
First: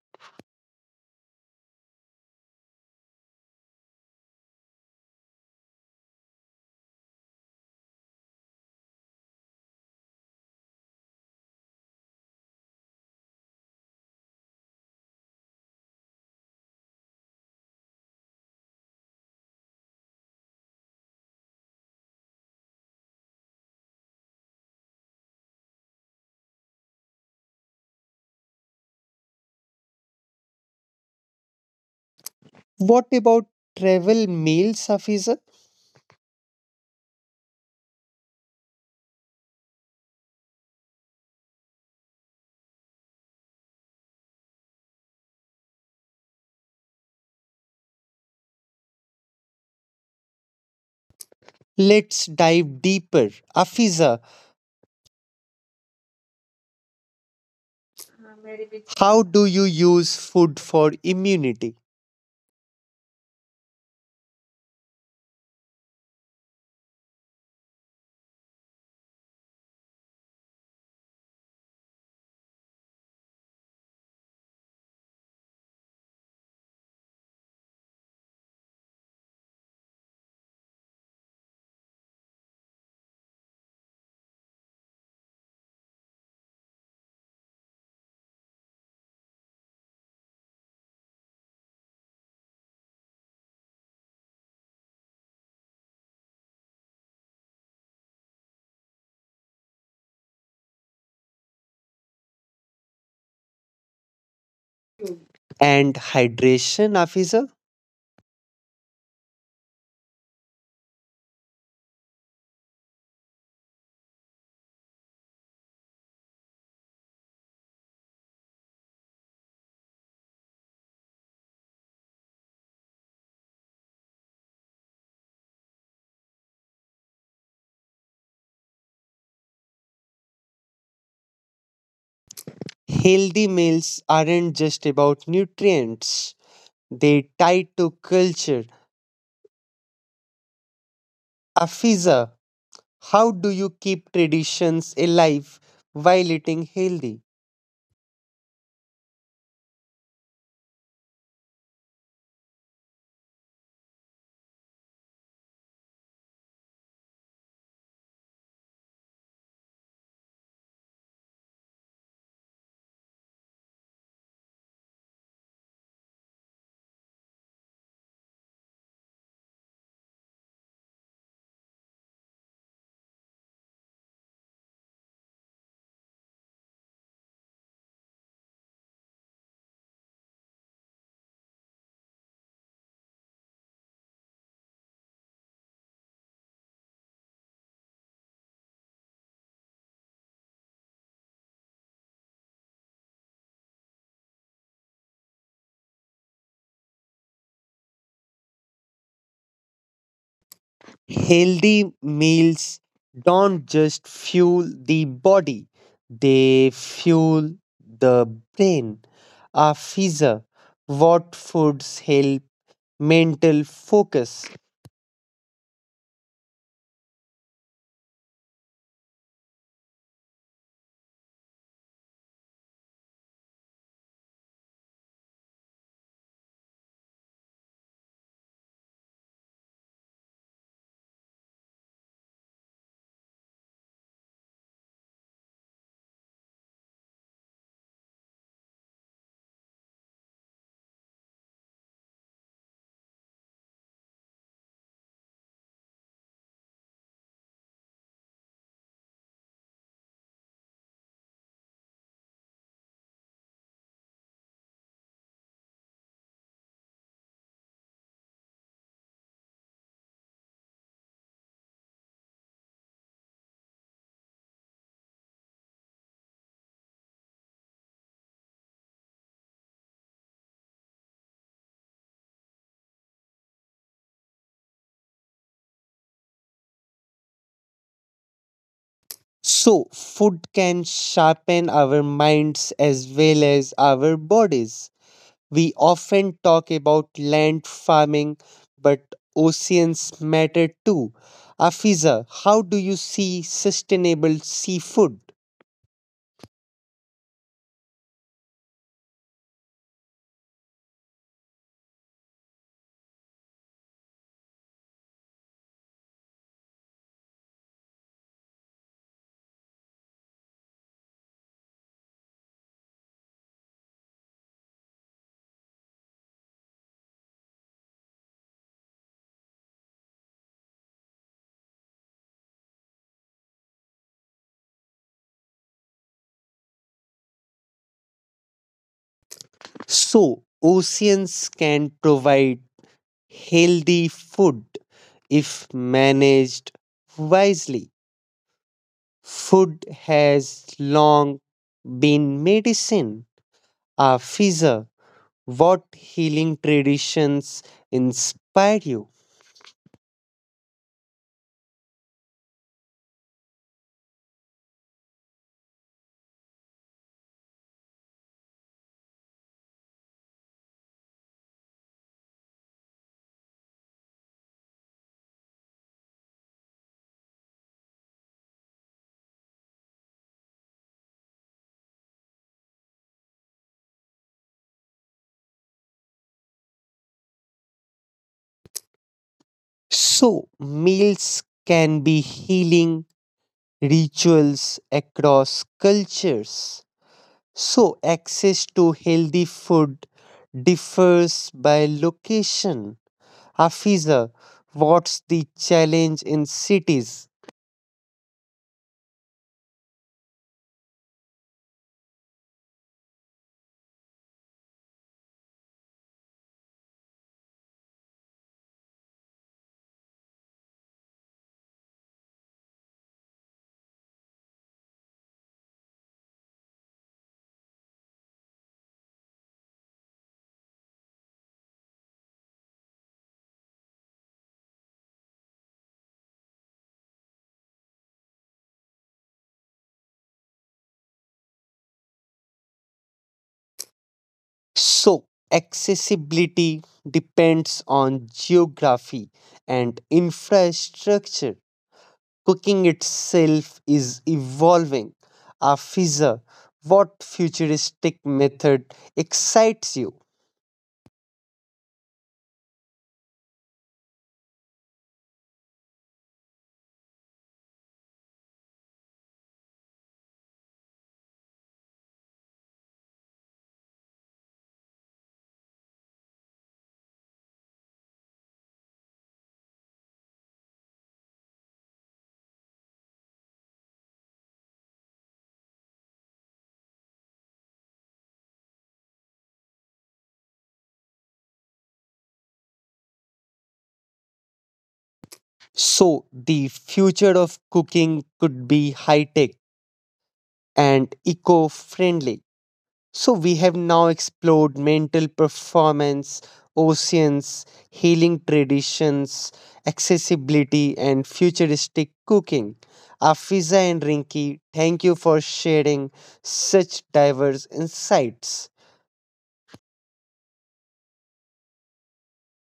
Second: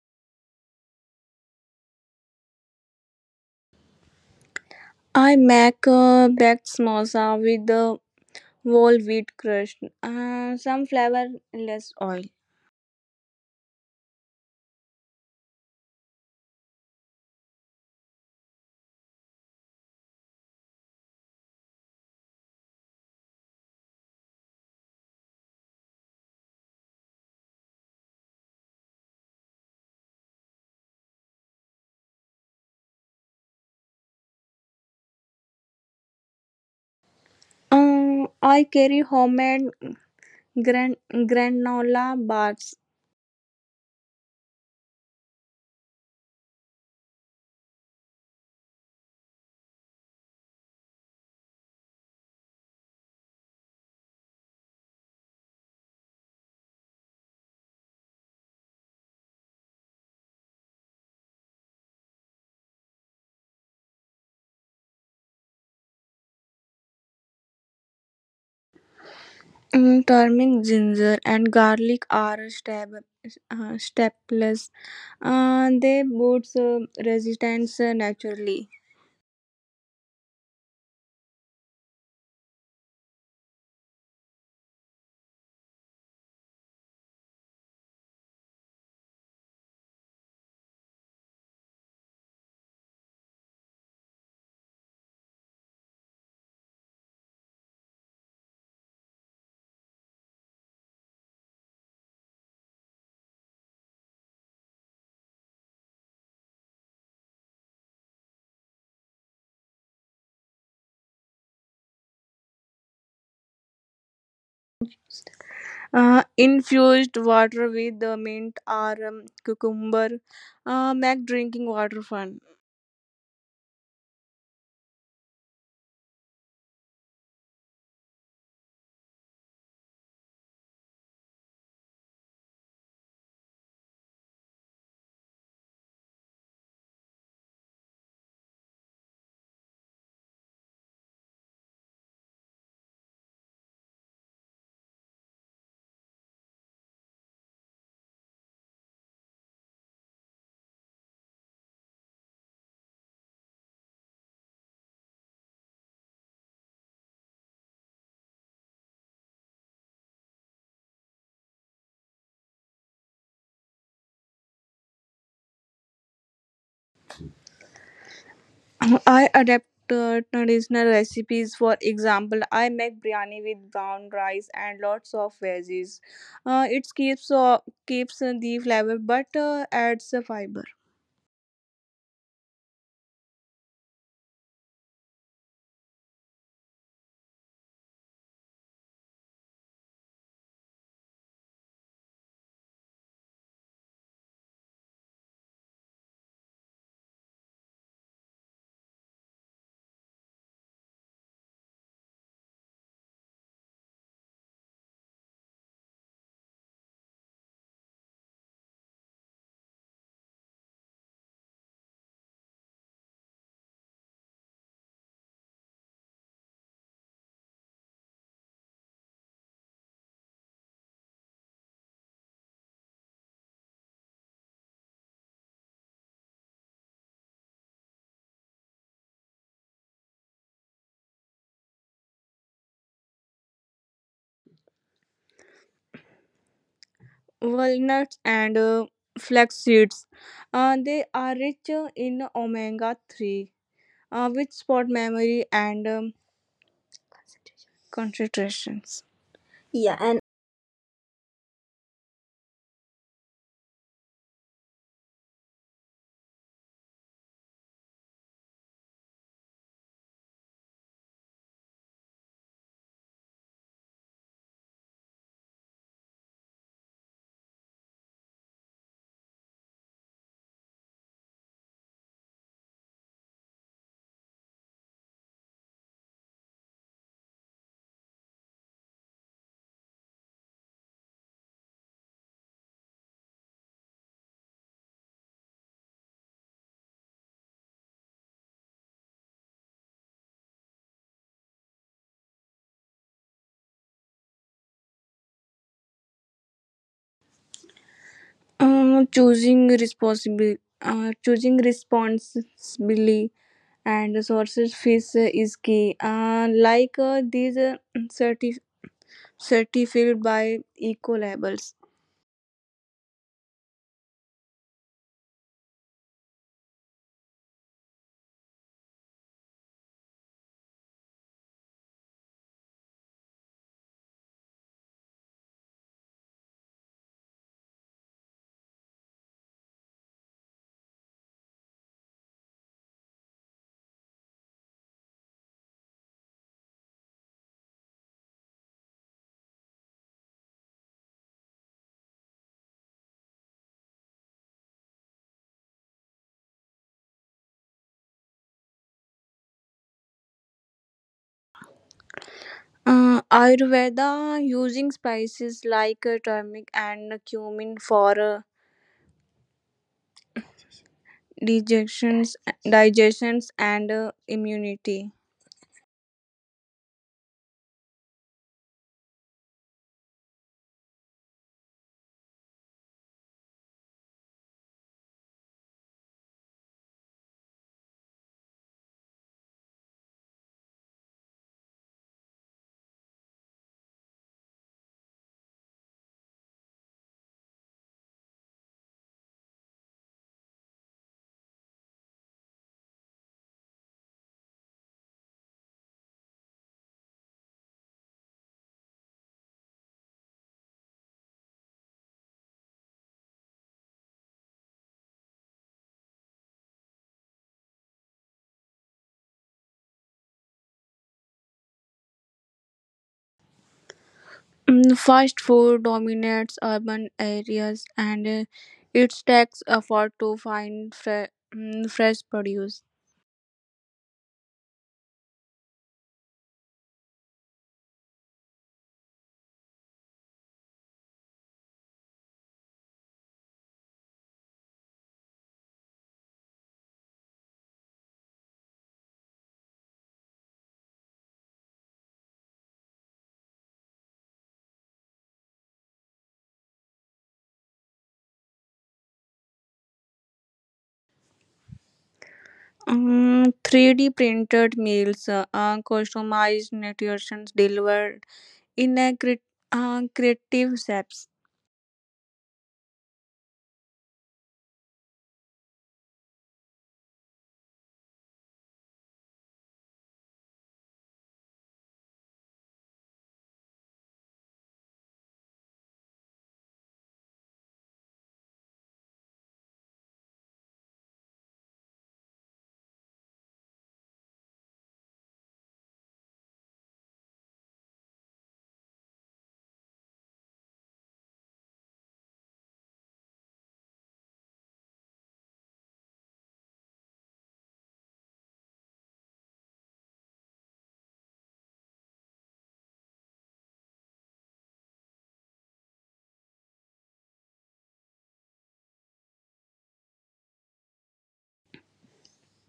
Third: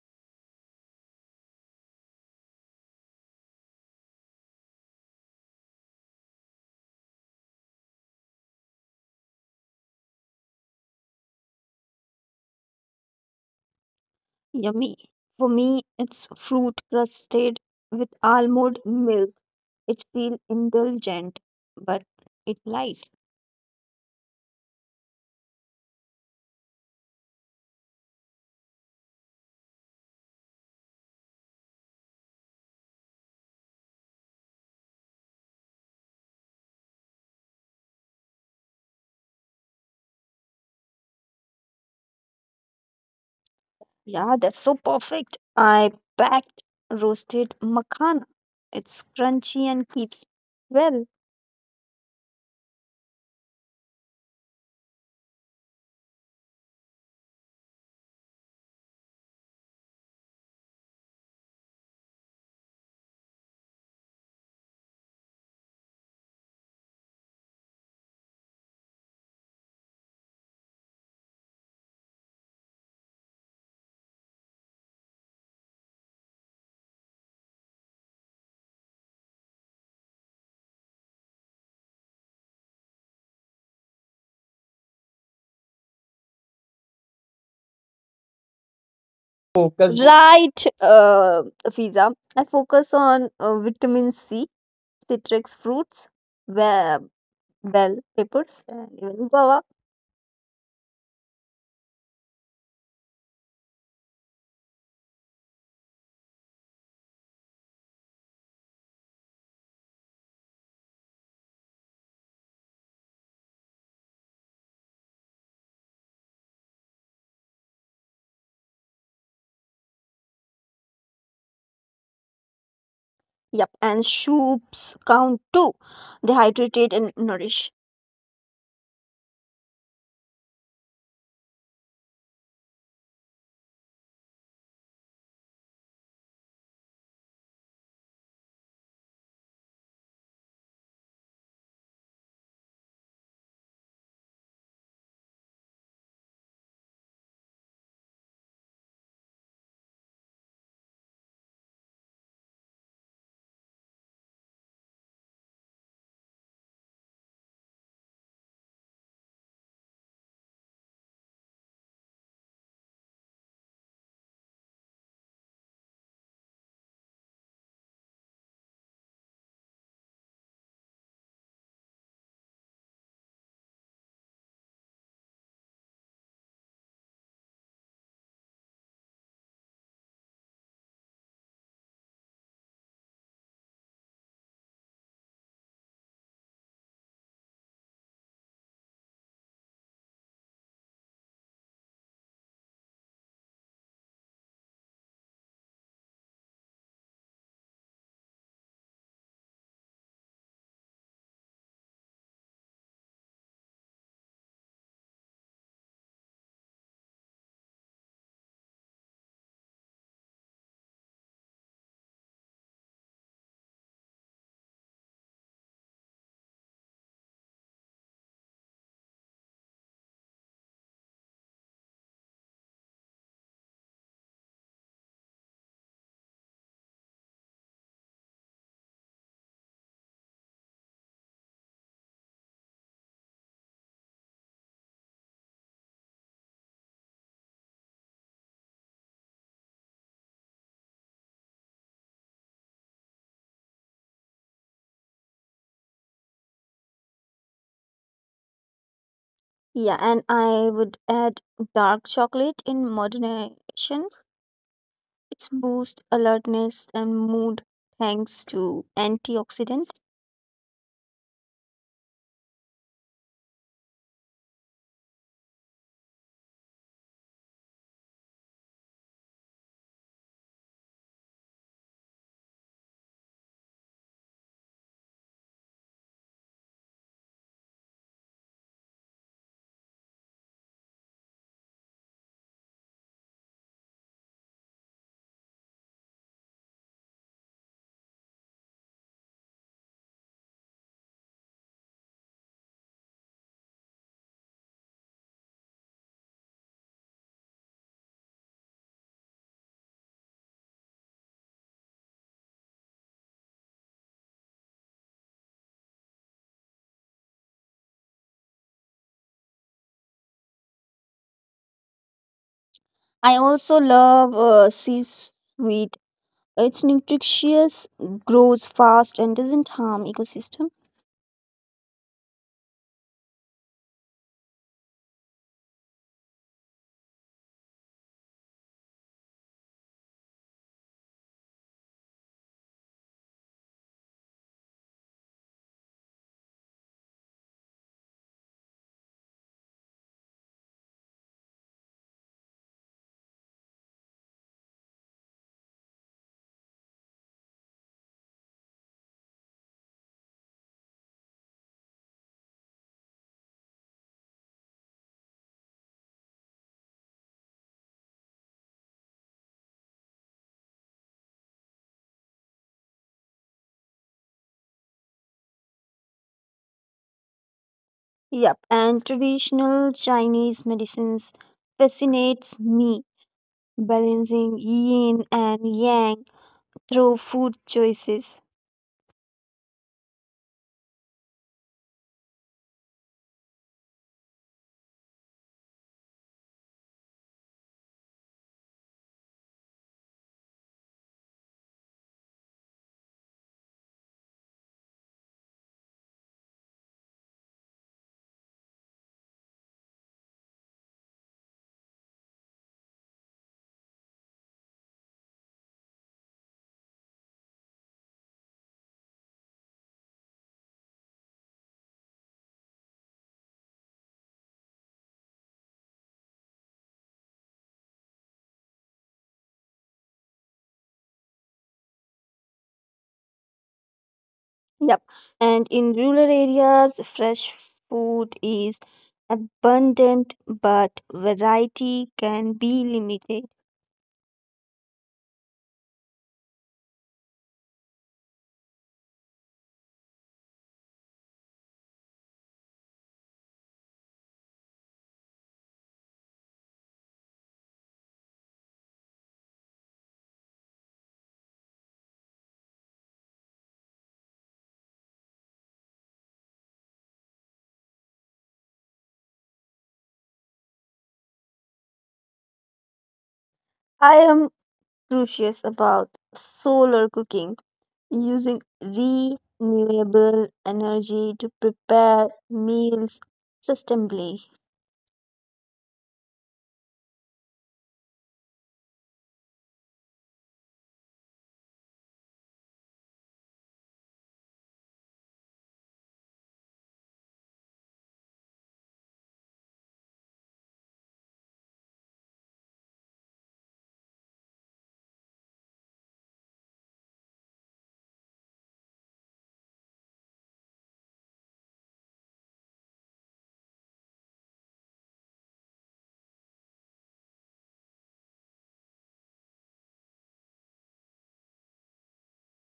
Speaker 3: I make baked samosa with whole wheat crust, some flavorless oil.
Speaker 2: Yummy. For me, it's fruit crusted with almond milk. It feels indulgent, but it light.
Speaker 1: What about travel meals, Afiza?
Speaker 3: I carry homemade granola bars.
Speaker 2: Yeah, that's so perfect. I packed roasted makhana. It's crunchy and keeps well.
Speaker 1: Let's dive deeper. Afiza, how do you use food for immunity
Speaker 3: Mm, turmeric, ginger, and garlic are staples. They boost resistance naturally.
Speaker 2: Focus. Right, Fiza. I focus on vitamin C citrus fruits, well, bell peppers, and even guava.
Speaker 1: and hydration, Afiza?
Speaker 3: Infused water with the mint or cucumber make drinking water fun.
Speaker 2: Yep, and soups count too. They hydrate and nourish.
Speaker 1: Healthy meals aren't just about nutrients, they tie to culture. Afiza, how do you keep traditions alive while eating healthy?
Speaker 3: I adapt traditional recipes. For example, I make biryani with brown rice and lots of veggies. It keeps the flavor but adds the fiber.
Speaker 1: Healthy meals don't just fuel the body, they fuel the brain. Afiza, what foods help mental focus?
Speaker 3: Walnuts and flax seeds. They are rich in omega 3, which support memory and concentrations.
Speaker 2: Yeah,
Speaker 3: Yeah, and
Speaker 2: and I would add dark chocolate in moderation. It's boost alertness and mood thanks to antioxidant.
Speaker 1: So, food can sharpen our minds as well as our bodies. We often talk about land farming, but oceans matter too. Afiza, how do you see sustainable seafood?
Speaker 3: Um, choosing responsibly, choosing responsibly and sources fish is key. Like these certi- certified by eco labels.
Speaker 2: I also love sea sweet. It's nutritious, grows fast, and doesn't harm ecosystem.
Speaker 1: So, oceans can provide healthy food if managed wisely. Food has long been medicine. Afiza, what healing traditions inspire you?
Speaker 3: Ayurveda using spices like turmeric and cumin for digestions, digestions and immunity.
Speaker 2: Yep, and traditional Chinese medicines fascinates me, balancing yin and yang through food choices.
Speaker 1: So, meals can be healing rituals across cultures. So, access to healthy food differs by location. Hafiza, what's the challenge in cities?
Speaker 3: Mm, fast food dominates urban areas and it takes effort to find fresh produce.
Speaker 2: Yep, and in rural areas, fresh food is abundant, but variety can be limited.
Speaker 1: So, accessibility depends on geography and infrastructure. Cooking itself is evolving. Afiza, what futuristic method excites you?
Speaker 3: Mm, 3D printed meals, customized nutrition delivered in a creative steps.
Speaker 2: I am curious about solar cooking, using renewable energy to prepare meals sustainably.
Speaker 1: So, the future of cooking could be high tech and eco friendly. So, we have now explored mental performance, oceans, healing traditions, accessibility, and futuristic cooking. Afiza and Rinki, thank you for sharing such diverse insights.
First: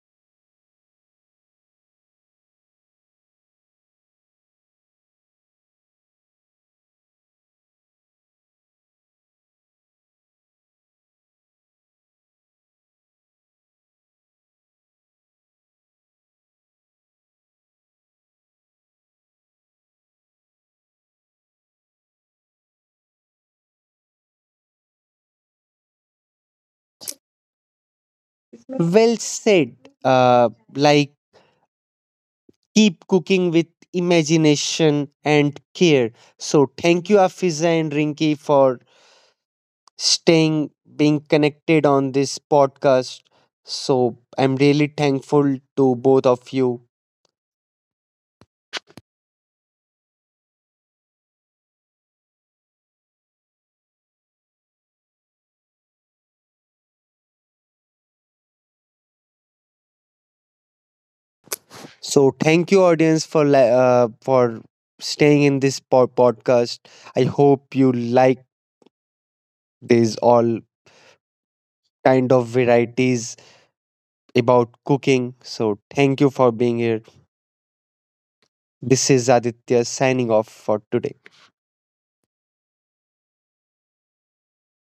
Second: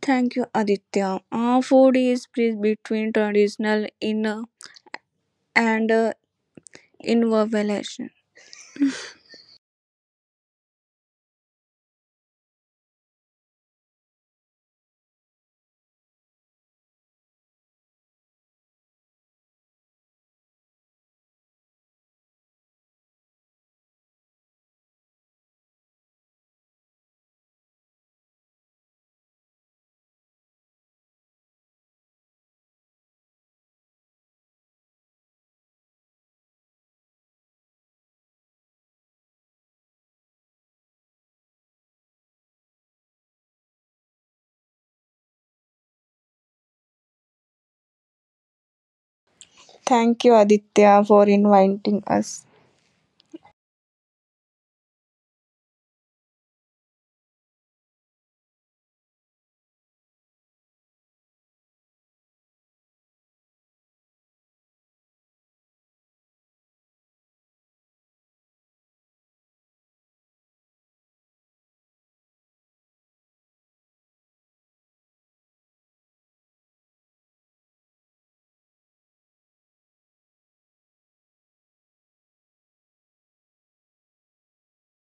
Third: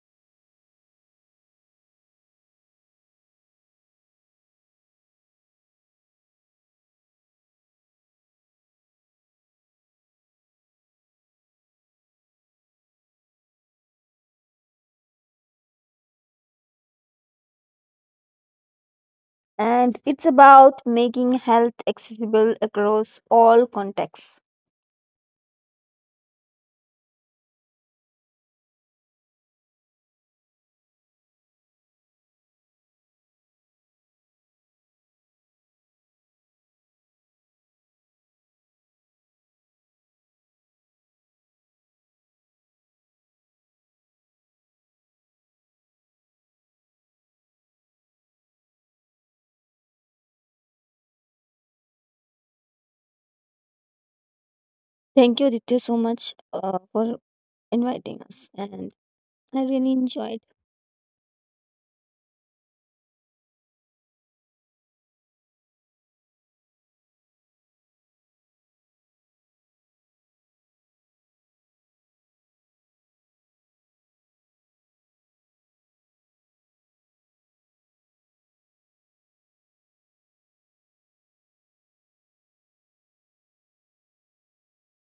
Speaker 3: Thank you, Aditya. Food is bridge between traditional in and innovation.
Speaker 2: And it's about making health accessible across all contexts.
Speaker 1: Well said. Uh, like, Keep cooking with imagination and care. So, thank you, Afiza and Rinki, for staying being connected on this podcast. So I'm really thankful to both of you.
Speaker 3: Thank you, Aditya, for inviting us.
Speaker 2: Thank you, Ditya, so much for inviting us, and I really enjoyed.
Speaker 1: So thank you audience for for staying in this podcast. I hope you like these all kind of varieties about cooking. So thank you for being here. This is Aditya signing off for today.